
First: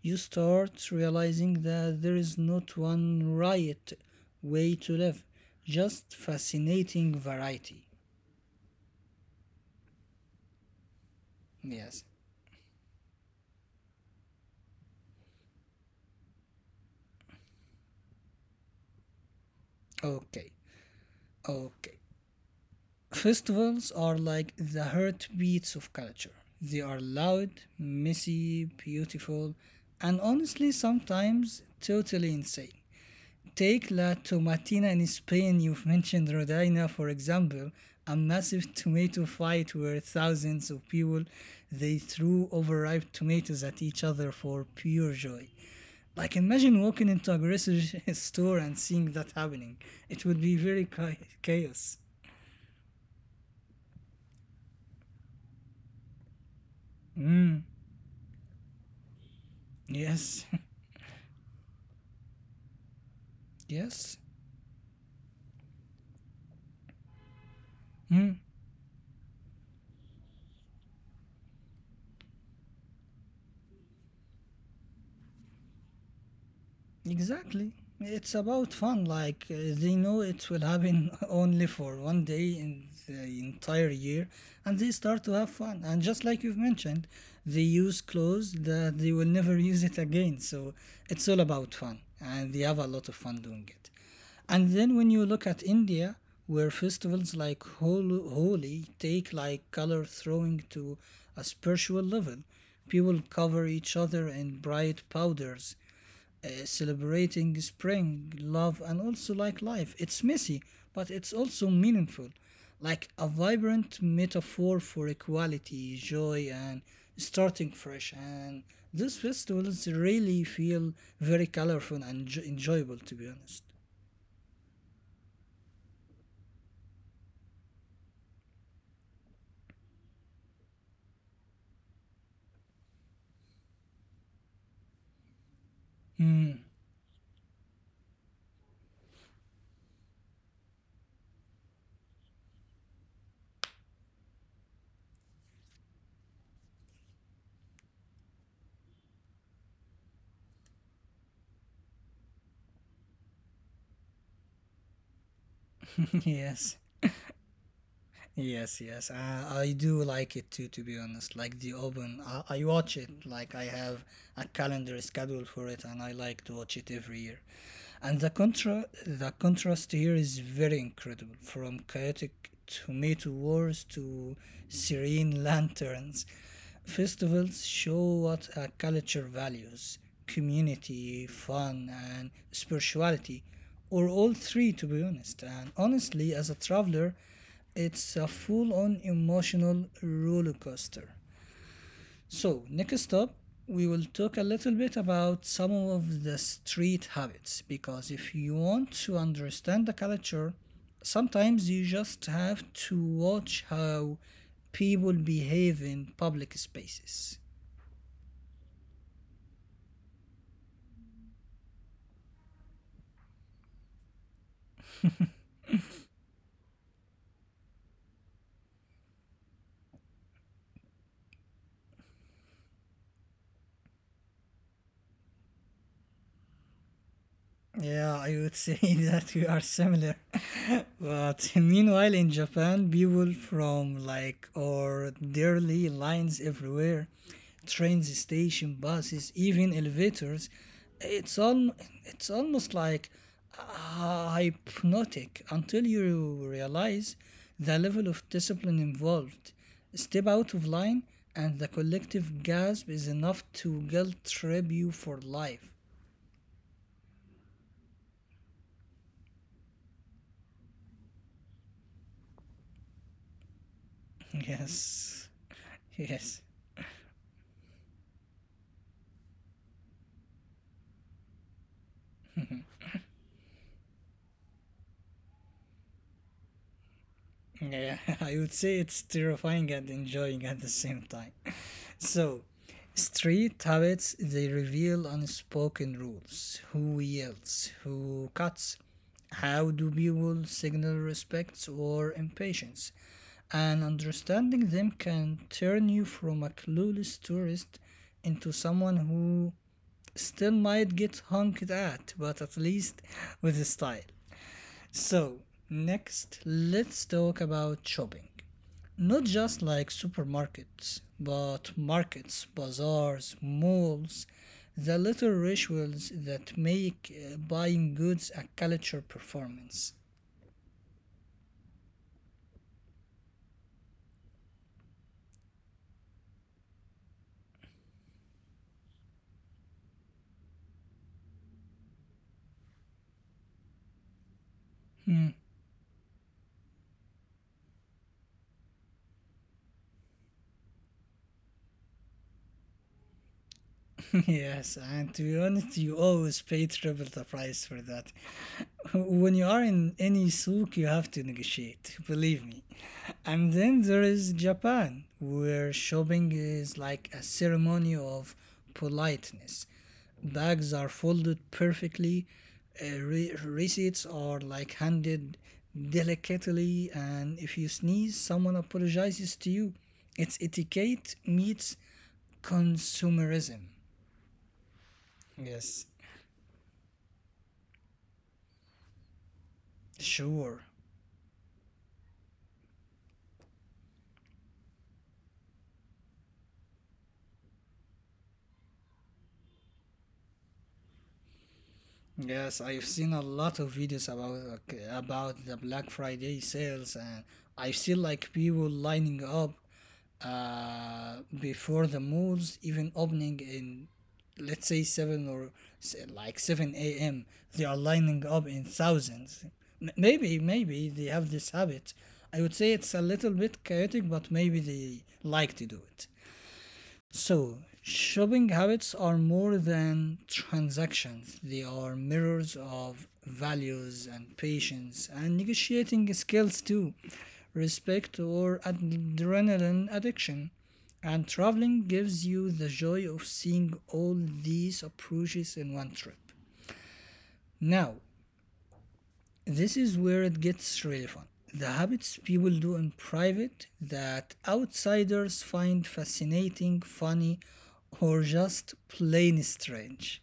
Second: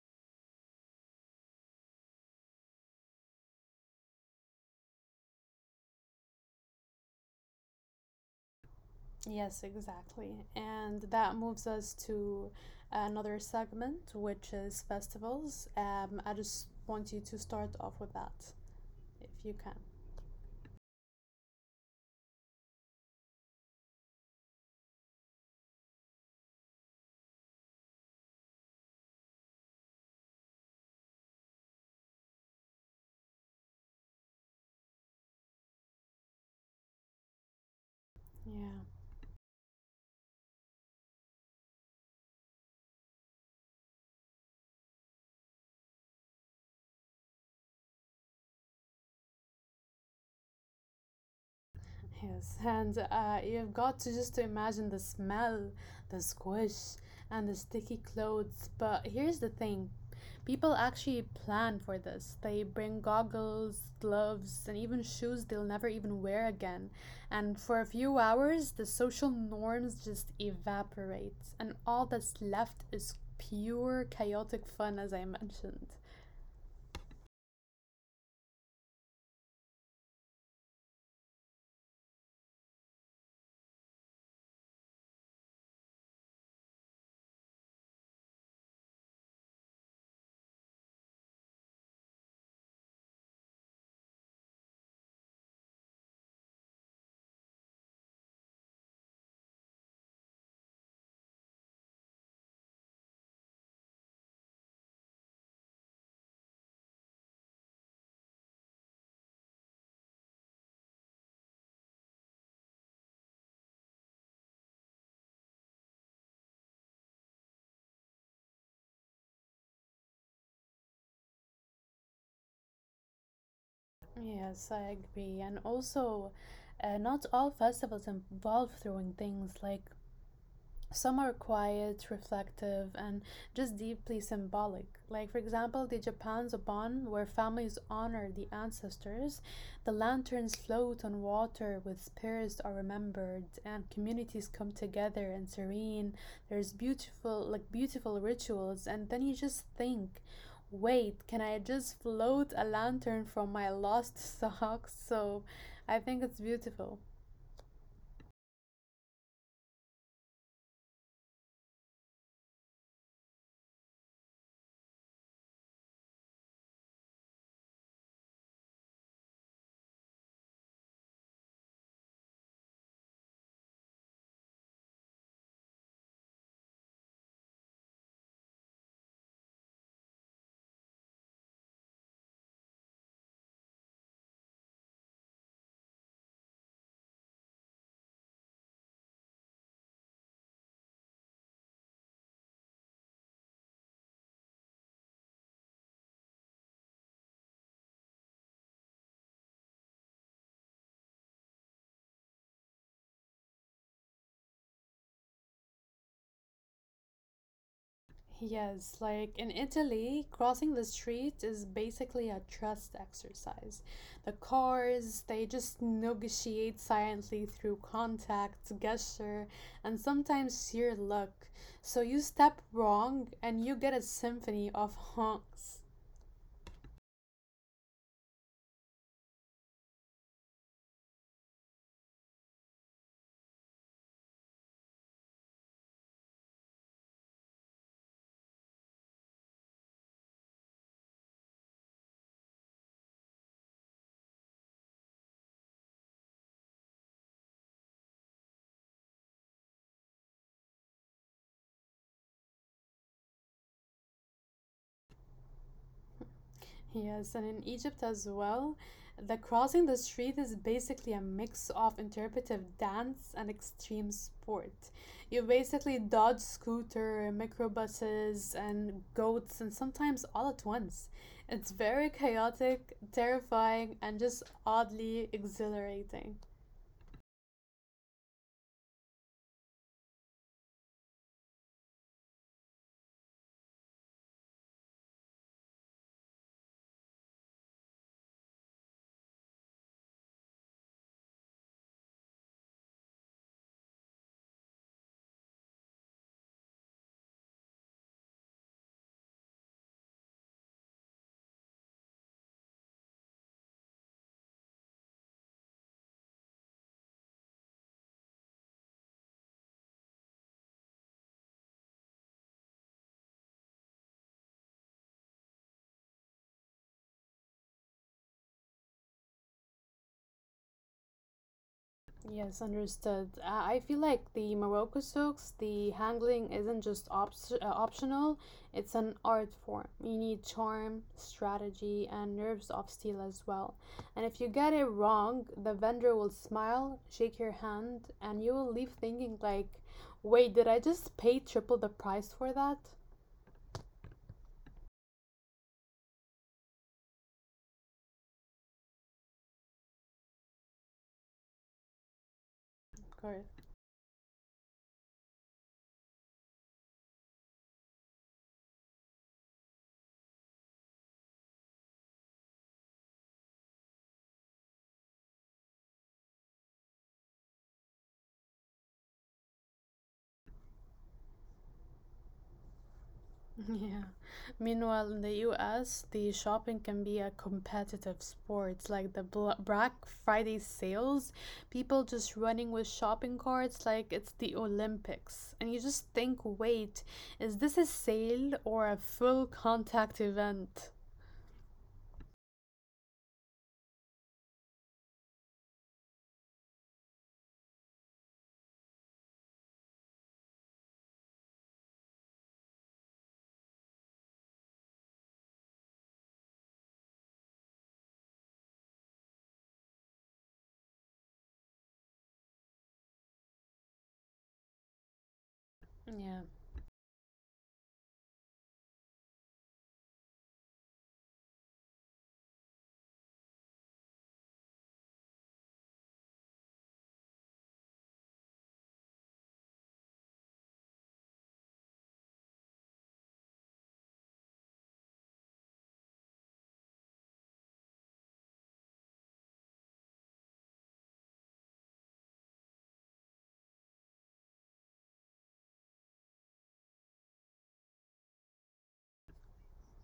S1: you start realizing that there is not one right way to live, just fascinating variety.
S2: Yes, exactly. And that moves
S1: Yes,
S2: us to another segment, which is festivals. I just want you to start off with that, if you can.
S1: okay, okay. Festivals are like the heartbeats of culture. They are loud, messy, beautiful, and honestly, sometimes totally insane. Take La Tomatina in Spain, you've mentioned Rodaina, for example, a massive
S2: Yeah,
S1: tomato fight where thousands of people they threw overripe tomatoes at each other for pure joy. Like imagine walking into a grocery store and seeing that happening. It would be very chaos.
S2: yes. And you've got to just to imagine the smell, the squish,
S1: Mm,
S2: and the sticky clothes. But here's the thing.
S1: yes,
S2: People actually plan for this. They bring
S1: yes.
S2: goggles, gloves, and even shoes they'll never even wear again. And for a
S1: Mm.
S2: few hours, the social norms just evaporate, and all that's left is pure chaotic fun, as I mentioned.
S1: Exactly. It's about fun. They know it will happen only for one day in the entire year, and they start to have fun. And just like you've mentioned, they use clothes that they will never use it again. So it's all about fun, and they have a lot of fun doing it. And then when you look at India, where festivals like Holi take like color throwing to a spiritual level, people cover each other in bright powders, celebrating spring, love, and also like life. It's messy, but it's also meaningful, like a vibrant metaphor for equality, joy, and starting fresh. And these festivals really feel very colorful and enjoyable, to be honest.
S2: Yes, I agree. And also, not all festivals involve throwing things like some are quiet, reflective, and just deeply symbolic. Like, for example, the
S1: Mm,
S2: Japan Zaban, where families honor the ancestors, the lanterns float on water with spirits are remembered, and communities come together and serene. There's beautiful, like, beautiful rituals, and then you just think, wait, can I just float a lantern from my lost socks? So I think
S1: yes.
S2: it's beautiful.
S1: Yes, yes, I do like it too. To be honest, like the open, I watch it. Like I have a calendar schedule for it, and I like to watch it every year. And the contrast here is very incredible. From chaotic tomato wars to serene lanterns, festivals show what a culture values, community, fun, and spirituality, or all three, to be honest. And honestly, as a traveler, it's a full-on emotional roller coaster. So, next up, we will talk a little bit about some of the street habits, because if you want to understand the culture, sometimes you just have to watch how people behave in public spaces.
S2: Yes, like in Italy, crossing the street is basically a trust exercise. The cars, they just negotiate silently through contact, gesture, and sometimes sheer luck. So you step wrong and you get a symphony of honks.
S1: Yeah, I would say that we are similar. But meanwhile, in Japan, people from like or daily lines everywhere, trains, station, buses, even elevators. It's all it's almost like hypnotic until you realize the level of discipline involved. Step out of line, and the collective gasp is enough to guilt trip you for life.
S2: Yes, and in Egypt as well, the crossing the street is basically a mix of interpretive dance and extreme sport.
S1: Yes,
S2: You basically dodge
S1: yes.
S2: scooter, microbuses, and goats, and sometimes all at once. It's very chaotic, terrifying, and just oddly exhilarating.
S1: Yeah, I would say it's terrifying and enjoying at the same time. So, street habits they reveal unspoken rules. Who yells, who cuts, how do people signal respect or impatience? And understanding them can turn you from a clueless tourist into someone who still might get honked at, but at least with style. So, next, let's talk about shopping. Not just like supermarkets, but markets, bazaars, malls, the little rituals that make buying goods a culture performance.
S2: Yes, understood. I feel like the Morocco silks, the handling isn't just optional, it's an art form. You need charm, strategy, and nerves of steel as well. And if you get
S1: Hmm.
S2: it wrong, the vendor will smile, shake your hand, and you will leave thinking like, wait, did I just pay triple the price for that?
S1: Yes, and to be honest, you always pay triple the price for that. When you are in any souk, you have to negotiate, believe me. And
S2: Of
S1: then
S2: course.
S1: there is Japan, where shopping is like a ceremony of politeness. Bags are folded perfectly, receipts are like handed delicately, and if you sneeze, someone apologizes to you. It's etiquette meets consumerism.
S2: Yeah. Meanwhile, in the
S1: Yes,
S2: US, the shopping can be a competitive sport, like the Black
S1: sure.
S2: Friday sales, people just running with shopping carts like it's the Olympics. And you just think, wait, is this a sale or a full contact event?
S1: Yes, I've seen a lot of videos about about the Black Friday sales, and I've seen like people lining up before the malls even opening in, let's say seven or seven a.m. They are lining up in thousands. Maybe they have this habit. I would say it's a little bit chaotic, but maybe they like to do it.
S2: Yeah.
S1: So, shopping habits are more than transactions. They are mirrors of values and patience and negotiating skills too, respect or adrenaline addiction. And traveling gives you the joy of seeing all these approaches in one trip. Now, this is where it gets really fun. The habits people do in private that outsiders find fascinating, funny, or just plain strange.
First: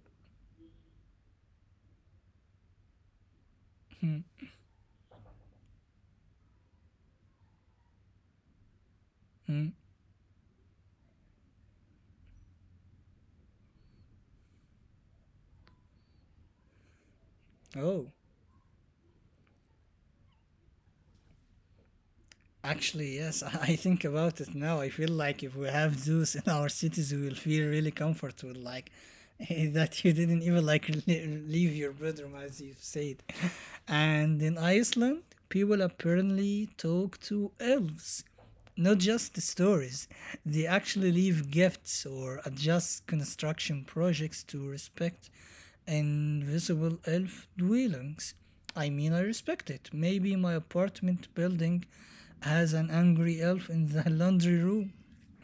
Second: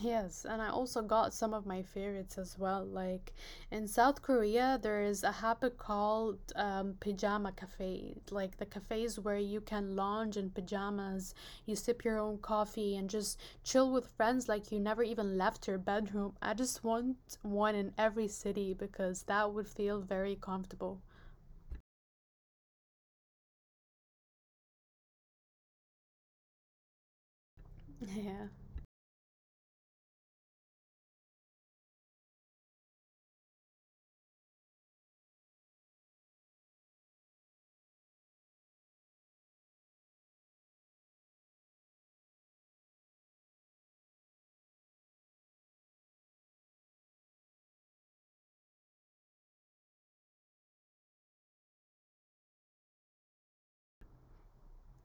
S2: Yes, and I also got some of my favorites as well. Like in South Korea, there is a habit called pajama cafe, like the cafes where you
S1: Hmm?
S2: can lounge in pajamas, you sip your own coffee, and just chill with friends like you never even left your bedroom. I just want one in
S1: Oh,
S2: every city because that would feel very comfortable.
S1: actually, yes, I think about it now. I feel like if we have zoos in our cities, we will feel really
S2: Yeah.
S1: comfortable, like that you didn't even like leave your bedroom, as you said. And in Iceland, people apparently talk to elves, not just the stories. They actually leave gifts or adjust construction projects to respect invisible elf dwellings. I mean, I respect it. Maybe my apartment building as an angry elf in the laundry room.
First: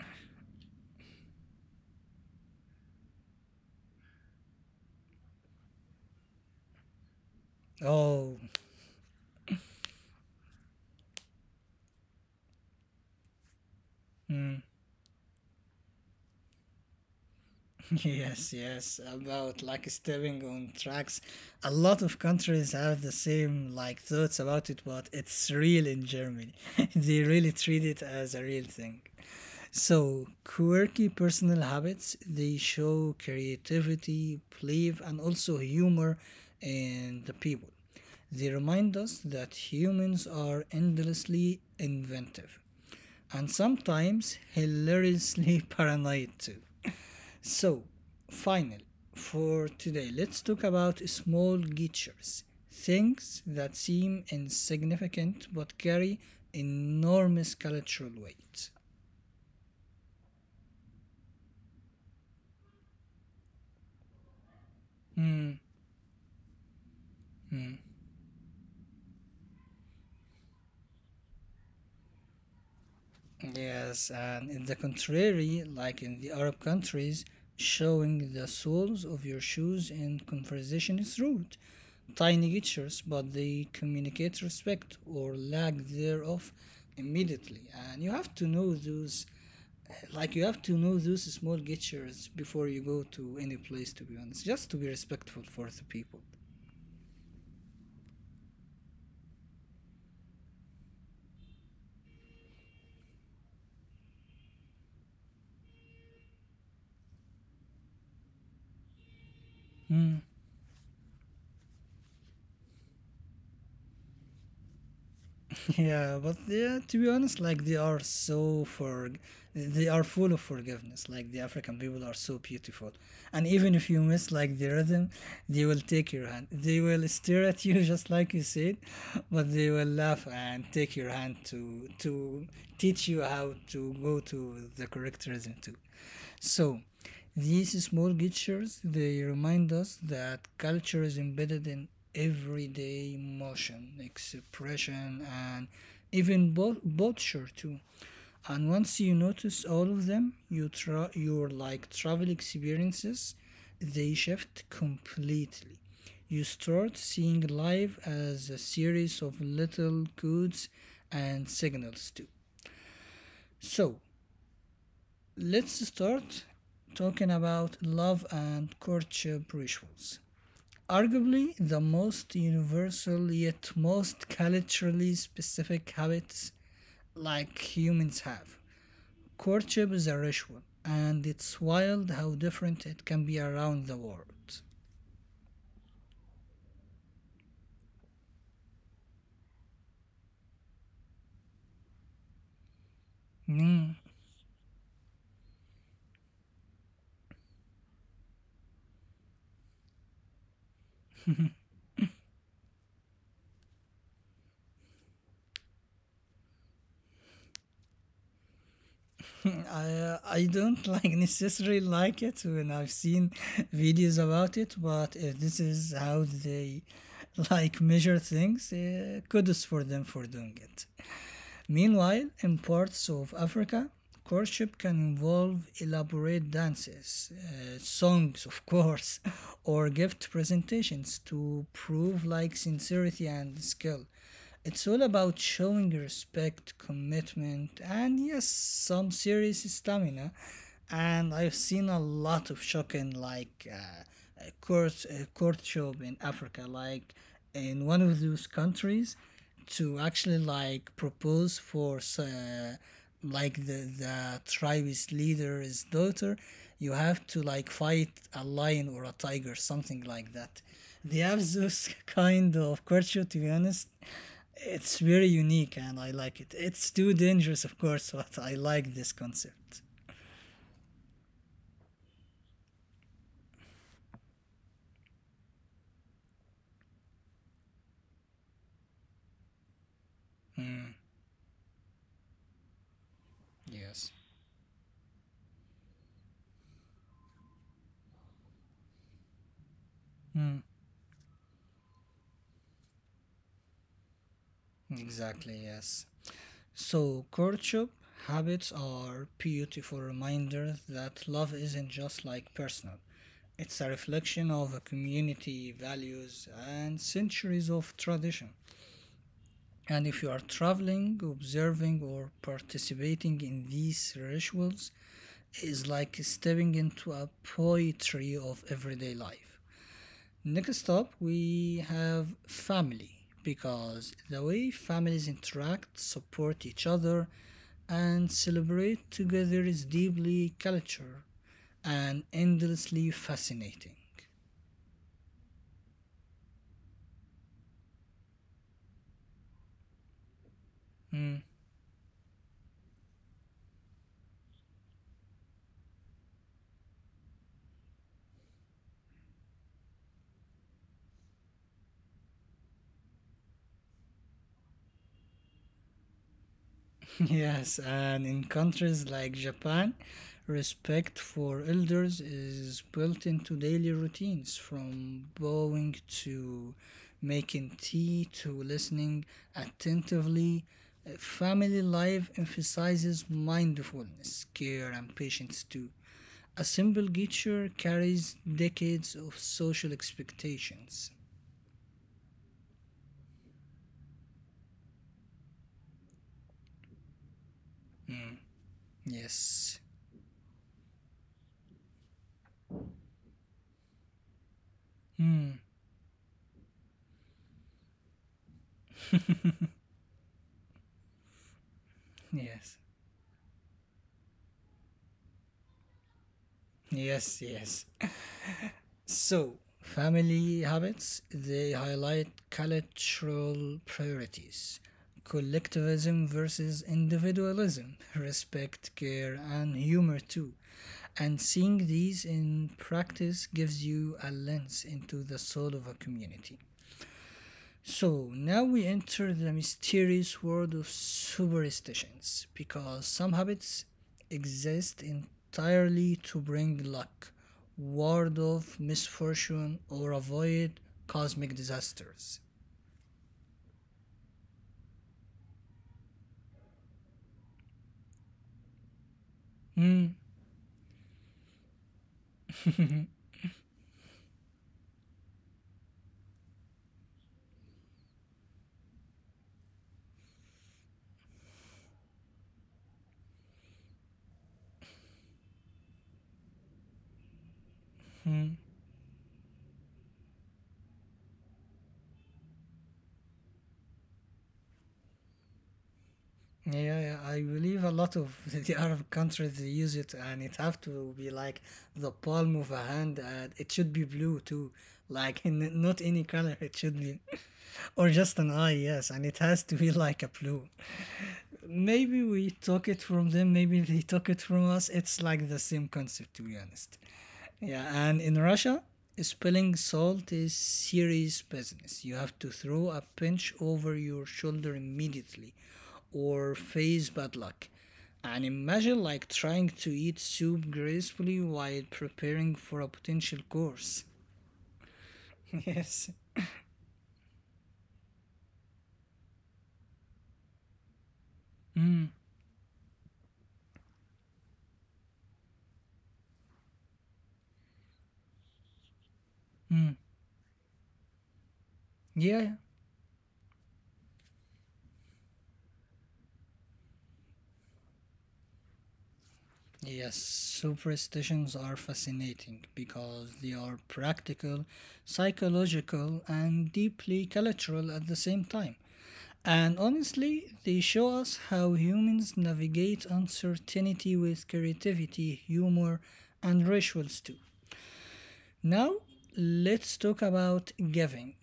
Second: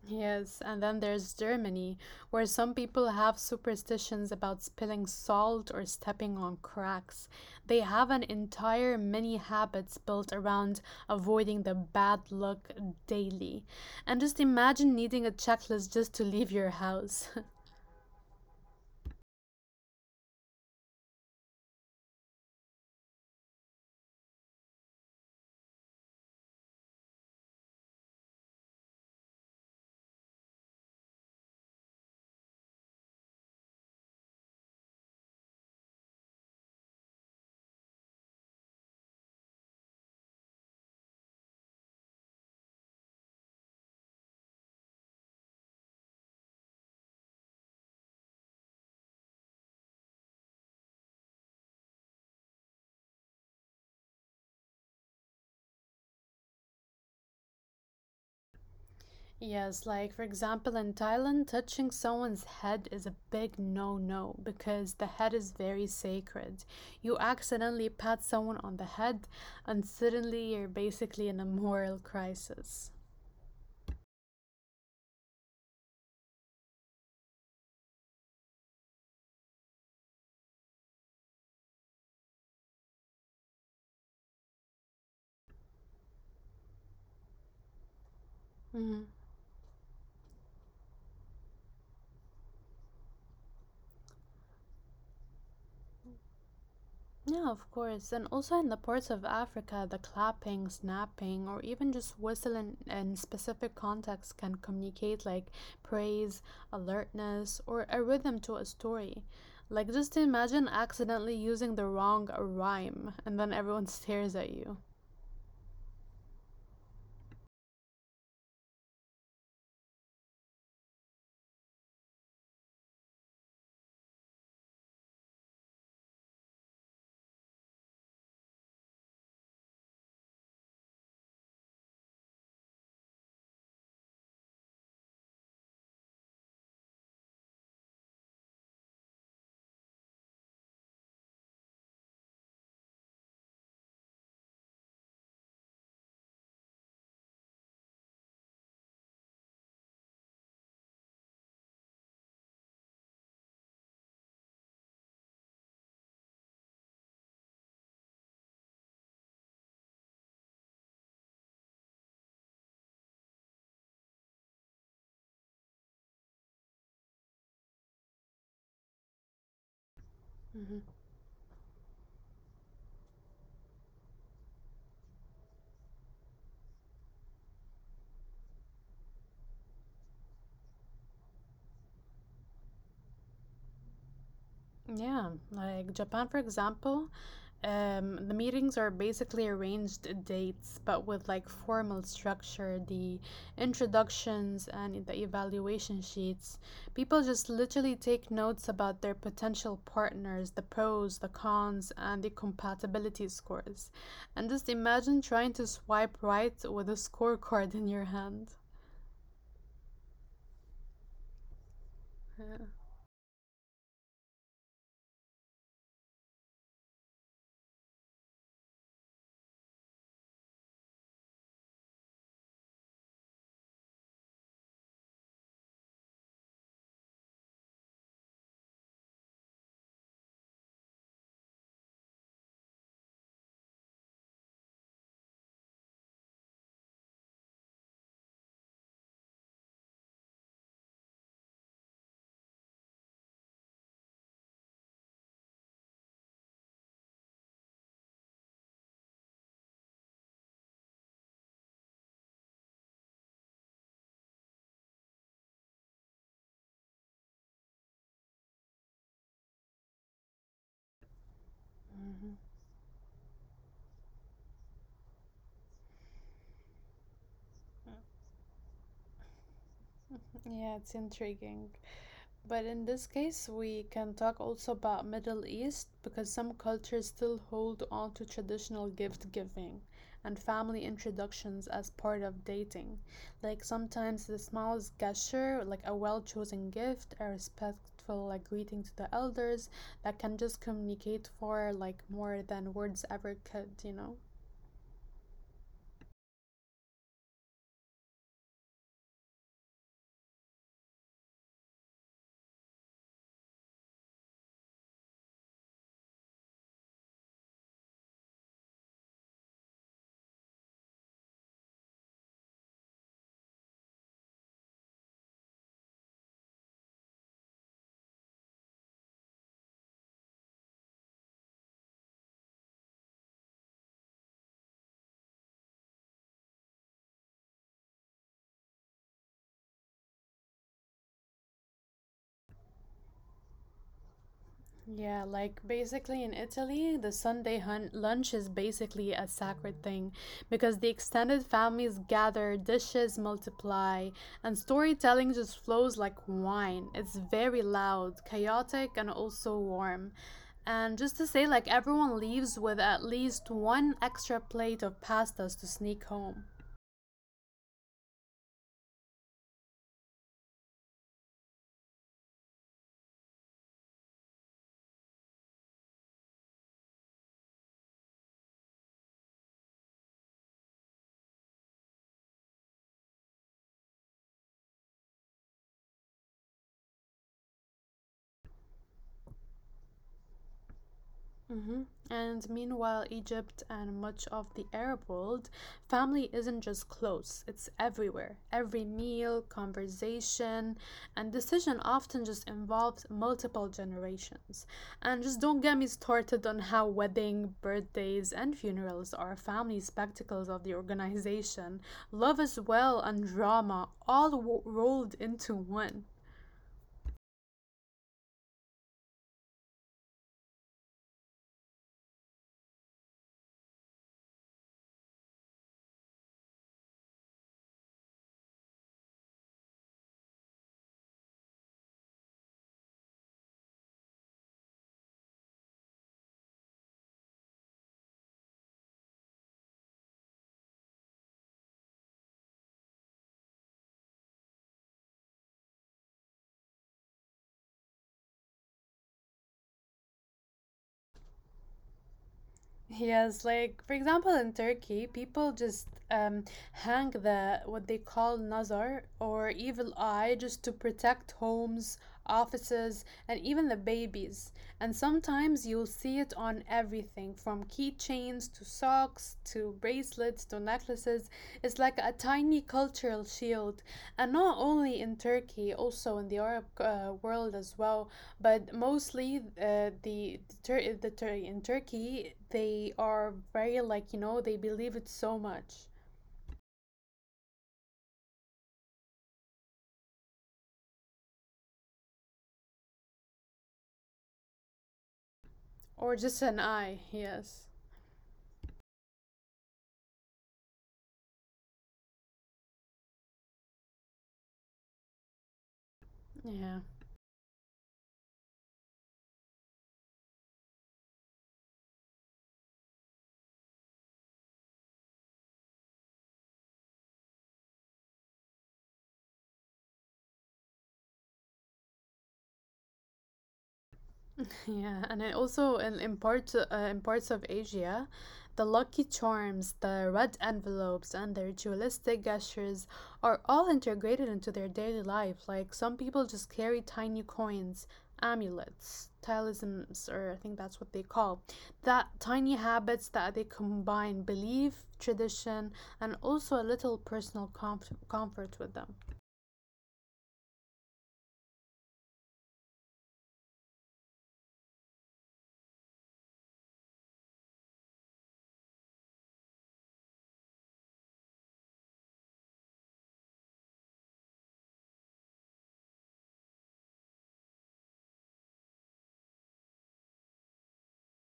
S2: Yes, and then there's Germany, where some people have superstitions about spilling salt or stepping on cracks. They have an
S1: Oh,
S2: entire mini habits built around avoiding the bad luck daily. And just
S1: mm,
S2: imagine needing a checklist just to leave your house.
S1: yes, yes, about like stepping on tracks. A lot of countries have the same like thoughts about it, but it's real in Germany. They really treat it as a real thing. So, quirky personal habits, they show creativity, belief, and also humor in the people. They remind us that humans are endlessly inventive, and sometimes hilariously paranoid too. So, finally, for today, let's talk about small gestures, things that seem insignificant but carry enormous cultural weight.
S2: Yes, like for example, in Thailand, touching someone's head is a big no no because the head
S1: Hmm.
S2: is very sacred. You
S1: Hmm.
S2: accidentally pat someone on the head, and suddenly you're basically in a moral crisis.
S1: Yes, and in the contrary, like in the Arab countries, showing the soles of your shoes in conversation is rude. Tiny gestures, but they communicate respect or lack thereof immediately. And you have to know
S2: Mm-hmm.
S1: those, like you have to know those small gestures before you go to any place. To be honest, just to be respectful for the people.
S2: Yeah, of course. And also in the parts of Africa, the clapping, snapping, or even just whistling in specific contexts can communicate like praise, alertness, or a rhythm to a story. Like just
S1: Mm.
S2: imagine accidentally using the wrong rhyme and then everyone stares at you.
S1: Yeah, but yeah, to be honest, like they are full of forgiveness. Like the African people are so beautiful, and even if you miss like the rhythm, they will take your hand. They will stare at you just like you said, but they will laugh and take your hand to teach you how to go to the correct rhythm too. So, these small gestures they remind us that culture is embedded in everyday emotion, expression, and even culture too. And once you notice all of them, your like travel experiences, they shift completely. You start seeing life as a series of little codes and signals too. So, let's start talking about love and courtship rituals. Arguably the most universal yet most culturally specific habits like humans have. Courtship is a ritual, and it's wild how different it can be around the world.
S2: Yeah, like Japan, for example, the meetings are basically arranged dates, but with like formal structure, the introductions and the evaluation sheets. People just literally take notes about their potential partners, the pros, the cons, and the compatibility scores. And just imagine trying to swipe right with a scorecard in your hand.
S1: I don't like necessarily like it
S2: Yeah,
S1: when I've seen videos about it, but if this is how they like measure things, kudos for them for doing it. Meanwhile, in parts of Africa, courtship can involve elaborate dances, songs, of course, or gift presentations to prove like sincerity and skill. It's all about showing respect, commitment, and yes, some serious stamina. And I've seen a lot of shocking, like courtship in Africa, like in one of those countries, to actually like propose for like the tribe's leader's daughter. You have to like fight a lion or a tiger, something like that. They have
S2: Mhm.
S1: those kind of courtship, to be honest it's very unique and I like it. It's too dangerous, of course, but I like this concept.
S2: Yeah, it's intriguing. But in this case, we can talk also about Middle East because some cultures still hold on to traditional gift giving and family
S1: Mm.
S2: introductions as part of dating. Like sometimes
S1: Yes.
S2: the smallest gesture, like a well chosen gift, a respectful like greeting to the elders, that can just
S1: Mm,
S2: communicate for like more than words ever could, you know?
S1: exactly, yes. So, courtship habits are beautiful reminders that love isn't just like personal, it's a reflection of a community, values, and centuries of tradition. And if you are traveling, observing, or participating in these rituals, is like stepping into a poetry of everyday life. Next up, we have family because the way families interact, support each other, and celebrate together is deeply cultural and endlessly fascinating.
S2: Yeah, like basically in Italy, the Sunday lunch is basically a sacred thing because the extended
S1: Hmm.
S2: families gather, dishes multiply, and storytelling just flows like wine. It's very loud, chaotic, and also warm. And just to say, like everyone leaves with at least one extra plate of pastas to sneak home.
S1: Yes, and in countries like Japan, respect for elders is built into daily routines from bowing to making tea to listening attentively. Family life emphasizes mindfulness, care, and patience too. A simple gesture carries decades of social expectations.
S2: Mhm. And meanwhile, Egypt and much of the Arab world, family isn't just close, it's everywhere.
S1: Mm,
S2: Every meal,
S1: yes.
S2: conversation, and decision often just involves multiple generations. And just don't
S1: Mm,
S2: get me started on how wedding, birthdays, and funerals are family spectacles of the organization. Love as
S1: yes.
S2: well and drama all rolled into one.
S1: Yes, yes. So, family habits, they highlight cultural priorities, collectivism versus individualism, respect, care, and humor too. And seeing these in practice gives you a lens into the soul of a community. So now we enter the mysterious world of superstitions because some habits exist entirely to bring luck, ward off misfortune, or avoid cosmic disasters.
S2: Yes, like for example, in Turkey, people just hang the what they call nazar or evil
S1: Hmm.
S2: eye just to protect homes, offices, and even the babies. And sometimes you'll see it on everything from keychains to socks to bracelets to necklaces. It's like a tiny cultural shield. And not only in Turkey, also in the Arab world as well, but mostly in Turkey they are very like, you know, they believe it so much.
S1: Yeah, yeah, I believe a lot of the Arab countries they use it, and it have to be like the palm of a hand, and it should be blue too, like in not any
S2: Or just
S1: color.
S2: an
S1: It should
S2: eye,
S1: be,
S2: yes.
S1: or just an eye, yes, and it has to be like a blue. Maybe we took it from them, maybe they took it from us, it's like the same concept to be
S2: Yeah.
S1: honest. Yeah, and in Russia, spilling salt is serious business. You have to throw a pinch over your shoulder immediately or face bad luck. And imagine like trying to eat soup gracefully while preparing for a potential course.
S2: Yeah, and it also
S1: Yes.
S2: in parts of Asia, the lucky charms, the red envelopes, and the
S1: Mm.
S2: ritualistic gestures are all integrated into their daily life. Like some people just carry tiny coins, amulets,
S1: Mm.
S2: talismans, or I think that's what they call that
S1: Yeah.
S2: tiny habits that they combine belief, tradition, and also a little personal comfort with them.
S1: Yes, superstitions are fascinating because they are practical, psychological, and deeply cultural at the same time. And honestly, they show us how humans navigate uncertainty with creativity, humor, and rituals too. Now, let's talk about giving,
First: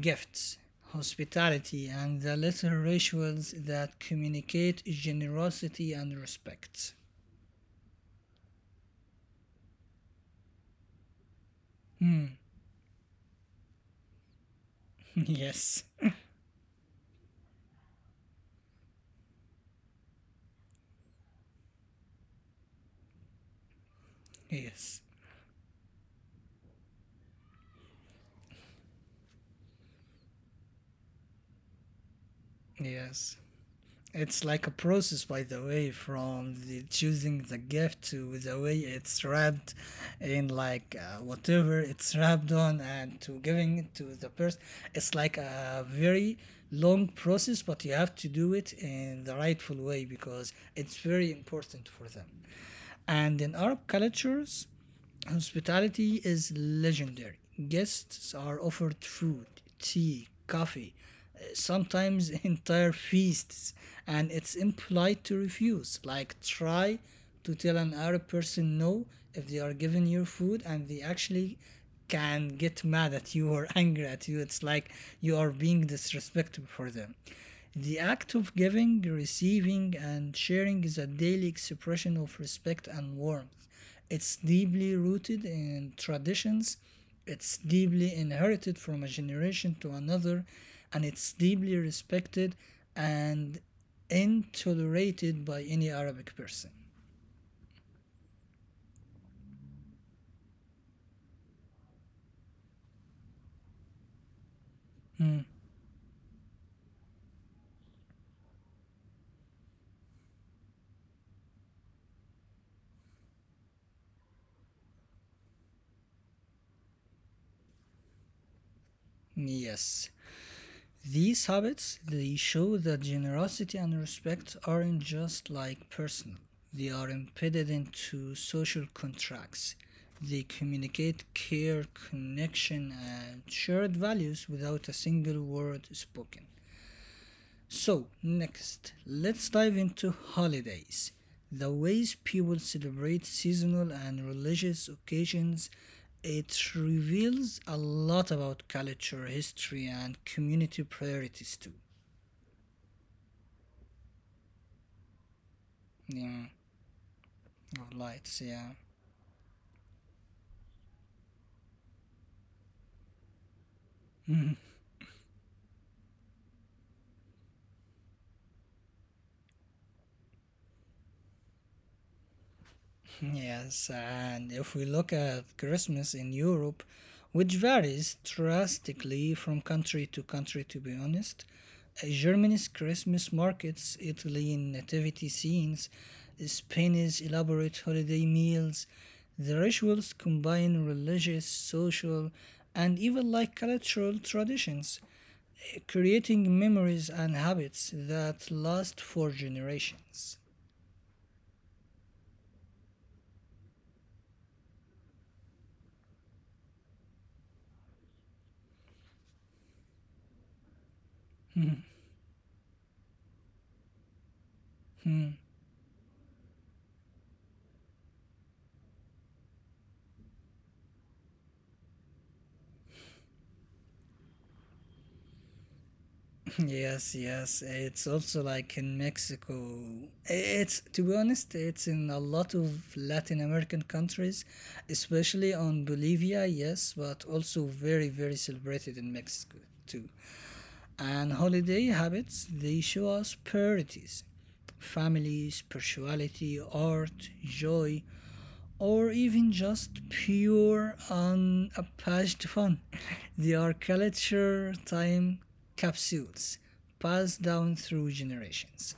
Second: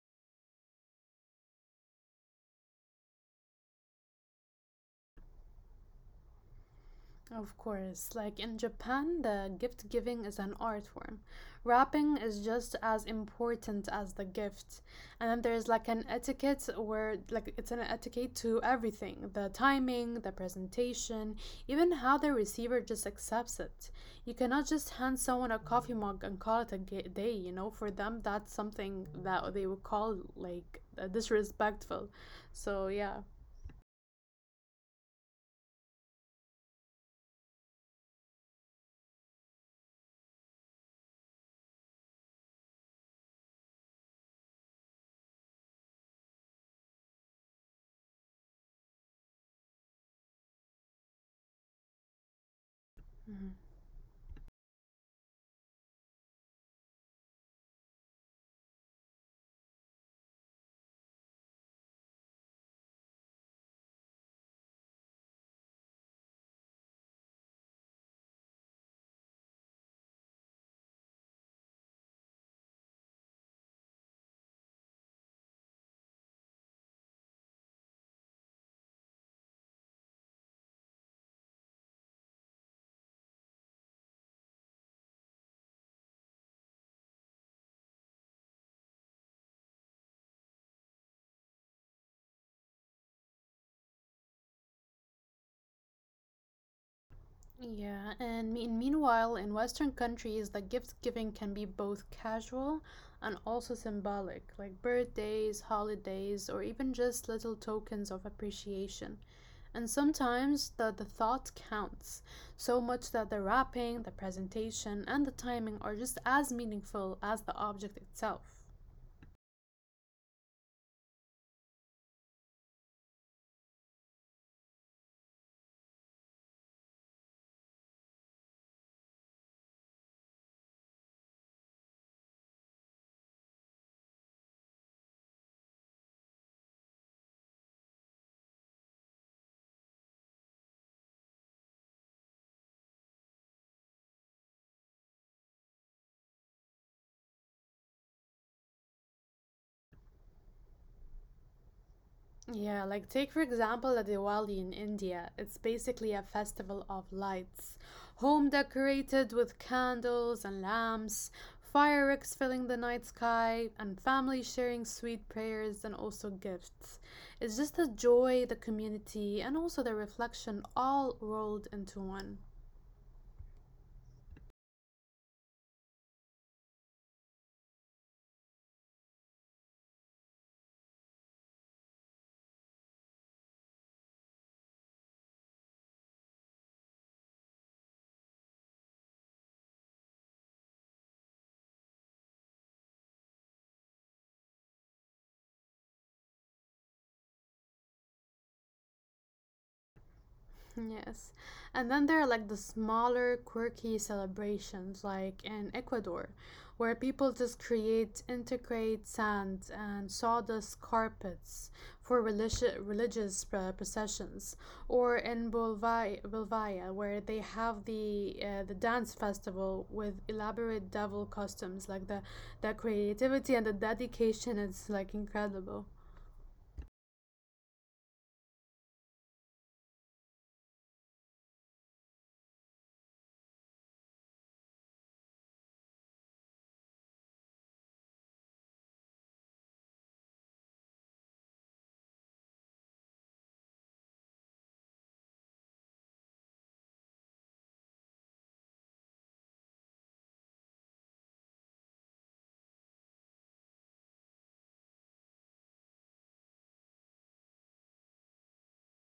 S1: gifts, hospitality, and the little rituals that communicate generosity and respect.
S2: Of course, like in Japan, the gift giving is an art form. Wrapping
S1: Hmm.
S2: is just as important as the gift. And then there's
S1: Yes.
S2: like an etiquette where, like, it's an etiquette to everything the timing, the presentation, even how the receiver just accepts it. You cannot just
S1: Yes,
S2: hand someone a coffee mug and call it a day, you know? For them, that's something that they would call like disrespectful. So, yeah.
S1: yes. It's like a process, by the way, from the choosing the gift to the way it's wrapped in, like whatever it's wrapped on, and to giving it to the person. It's like a very long process, but you have to do it in the rightful way because it's very important for them. And in
S2: Mhm.
S1: Arab cultures, hospitality is legendary. Guests are offered food, tea, coffee, sometimes entire feasts, and it's impolite to refuse. Like, try to tell an Arab person no if they are giving you food and they actually can get mad at you or angry at you. It's like you are being disrespectful for them. The act of giving, receiving, and sharing is a daily expression of respect and warmth. It's deeply rooted in traditions, it's deeply inherited from a generation to another, and it's deeply respected and intolerated by any Arabic person.
S2: Yeah, and meanwhile, in Western countries, like gift giving can be both casual and also symbolic, like birthdays, holidays, or even just little tokens of appreciation. And sometimes the thought counts so much that the wrapping, the presentation, and the timing are just as meaningful as the object itself.
S1: Yes. These habits they show that generosity and respect aren't just like personal. They are embedded into social contracts. They communicate care, connection, and shared values without a single word spoken. So, next, let's dive into holidays. The ways people celebrate seasonal and religious occasions, it reveals a lot about culture, history, and community priorities too.
S2: Yeah, like take for example a Diwali in India. It's basically a
S1: Yeah,
S2: festival of lights.
S1: of lights,
S2: Home
S1: yeah.
S2: decorated with candles and lamps, fireworks filling the night sky, and family sharing sweet prayers and also gifts. It's just the joy, the community, and also the reflection all rolled into one.
S1: Yes, and if we look at Christmas in Europe, which varies drastically from country to country, to be honest, Germany's Christmas markets, Italian nativity scenes, Spain's elaborate holiday meals, the rituals combine religious, social, and even like cultural traditions, creating memories and habits that last for generations.
S2: Yes. And then there are like the smaller, quirky celebrations, like in Ecuador, where people just create, integrate sand and sawdust carpets for religious processions. Or in Bolivia, Bolivia where they have the dance festival with elaborate devil costumes. Like the creativity and the dedication is like incredible.
S1: Yes, yes. It's also like in Mexico. It's to be honest, it's in a lot of Latin American countries, especially on Bolivia, yes, but also very, very celebrated in Mexico too. And holiday habits, they show us priorities. Family, spirituality, art, joy, or even just pure unabashed fun. They are culture time capsules passed down through generations.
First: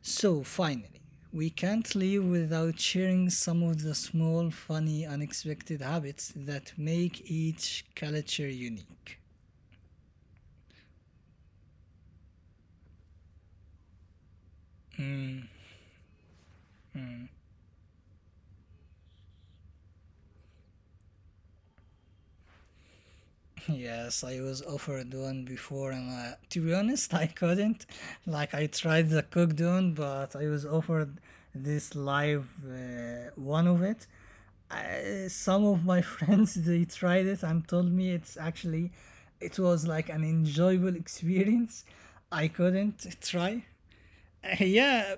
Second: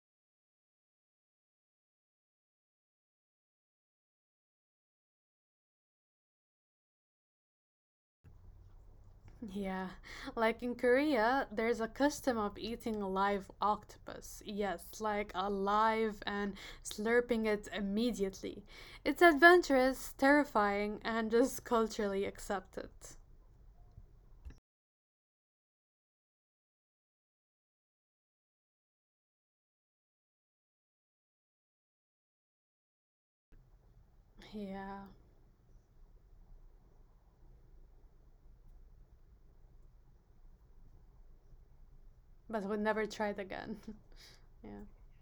S1: So, finally, we can't live without sharing some of the small, funny, unexpected habits that make each culture unique.
S2: Yeah, like in Korea, there's a custom of eating a live octopus. Yes, like alive and slurping it immediately. It's adventurous, terrifying, and just culturally accepted.
S1: Yes, I was offered one before, and to be honest, I couldn't. Like, I tried the cooked one, but I was offered this live one of it.
S2: Yeah,
S1: Some of my friends they tried it and told me it was like an enjoyable experience. I
S2: but would never
S1: couldn't
S2: try it
S1: try.
S2: again. Yeah.
S1: Yeah,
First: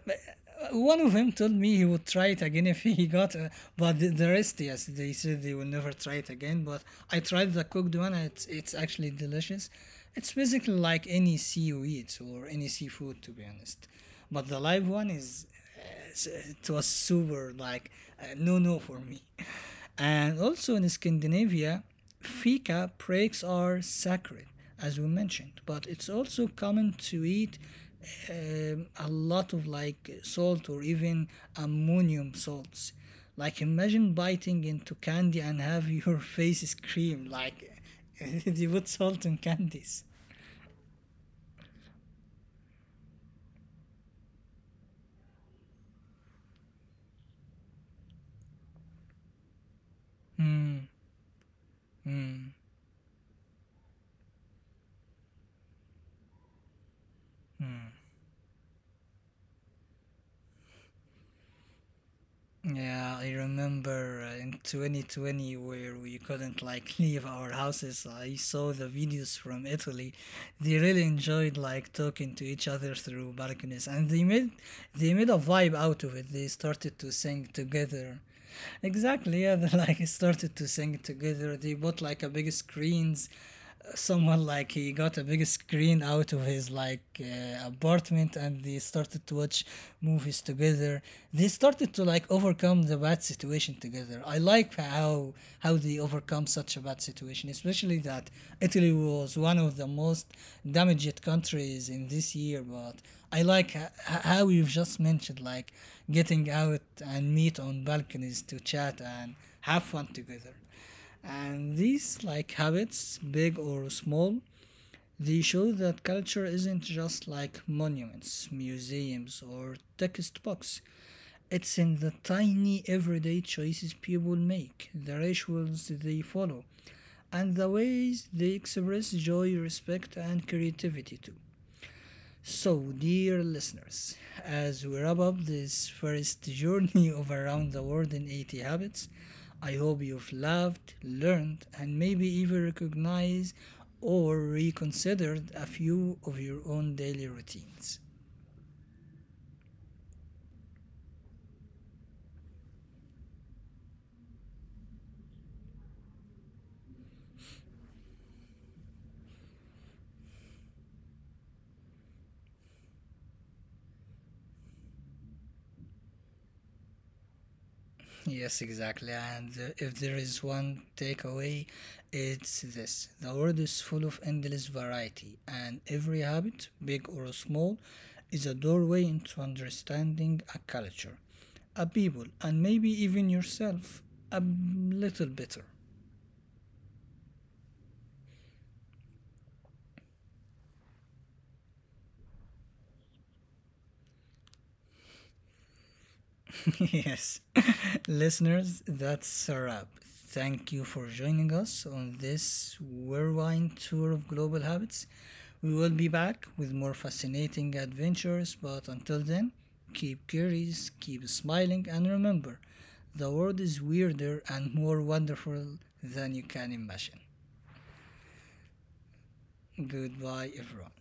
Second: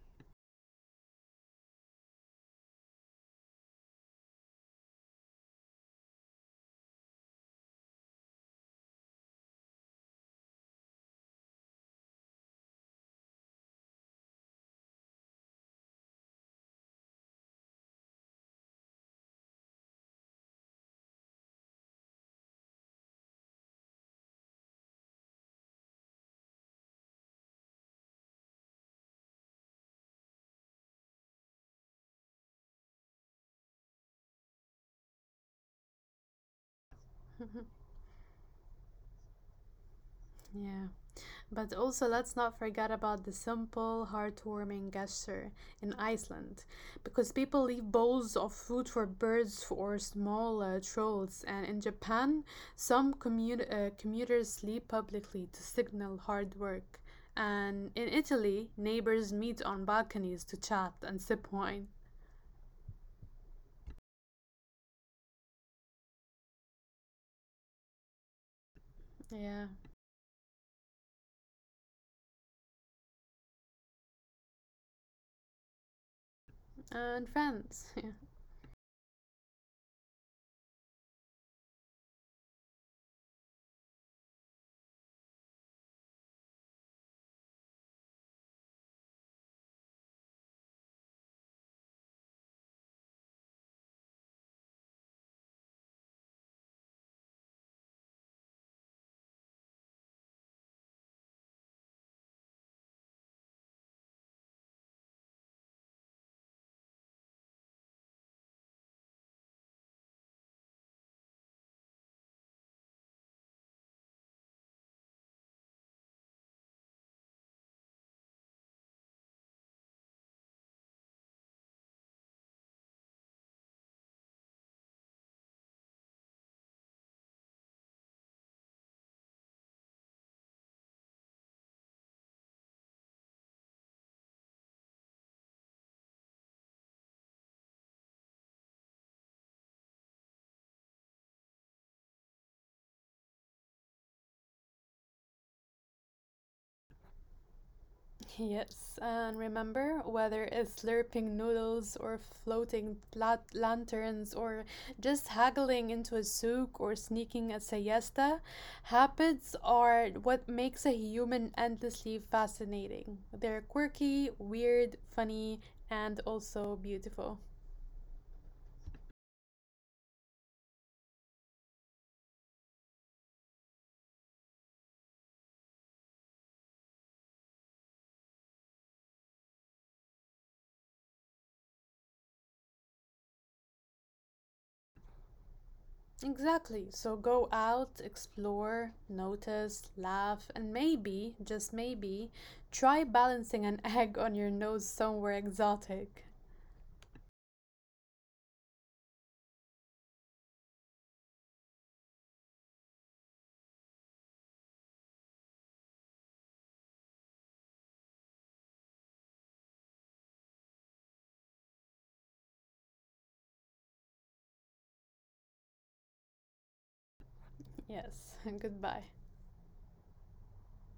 S1: one of them told me he would try it again if he got but the rest yes they said they will never try it again. But I tried the cooked one and it's actually delicious. It's basically like any sea or any seafood to be honest, but the live one is it was super like, no no for me. And also in Scandinavia, fika breaks are sacred as we mentioned, but it's also common to eat a lot of like salt or even ammonium salts. Like imagine biting into candy and have your face scream like they put salt in candies.
S2: Yeah. But also, let's not forget about the simple, heartwarming gesture in Iceland, because people leave bowls of food for birds or small trolls. And in Japan,
S1: Mm.
S2: some commuters sleep publicly to signal hard work. And in Italy, neighbors meet on balconies to chat and sip wine.
S1: Yeah, I remember in 2020 where we couldn't like leave our houses. I saw the videos from
S2: Yeah,
S1: Italy. They really enjoyed like talking to each other through balconies, and they made a vibe out of it. They started to
S2: and
S1: sing
S2: friends. Yeah.
S1: together. Exactly, yeah, they like started to sing together. They bought like a big screens, someone like he got a big screen out of his like apartment and they started to watch movies together. They started to like overcome the bad situation together. I like how they overcome such a bad situation, especially that Italy was one of the most damaged countries in this year. But I like how you've just mentioned like getting out and meet on balconies to chat and have fun together. And these like habits, big or small, they show that culture isn't just like monuments, museums, or textbooks. It's in the tiny everyday choices people make, the rituals they follow, and the ways they express joy, respect, and creativity too. So, dear listeners, as we wrap up this first journey of Around the World in 80 Habits, I hope you've loved, learned, and maybe even recognized or reconsidered a few of your own daily routines.
S2: Yes, and remember whether it's slurping noodles or floating lanterns or just haggling into a souk or sneaking a siesta, habits are what makes a human endlessly fascinating. They're quirky, weird, funny, and also beautiful.
S1: Yes, exactly. And if there is one takeaway, it's this: the world is full of endless variety, and every habit, big or small, is a doorway into understanding a culture, a people, and maybe even yourself a little better.
S2: Exactly. So go out, explore, notice, laugh, and maybe, just maybe, try balancing an egg on your nose somewhere exotic.
S1: Yes. Listeners, that's a wrap. Thank you for joining us on this whirlwind tour of global habits. We will be back with more fascinating adventures, but until then, keep curious, keep smiling, and remember the world is weirder and more wonderful than you can imagine.
S2: Yes, goodbye.
S1: Goodbye, everyone.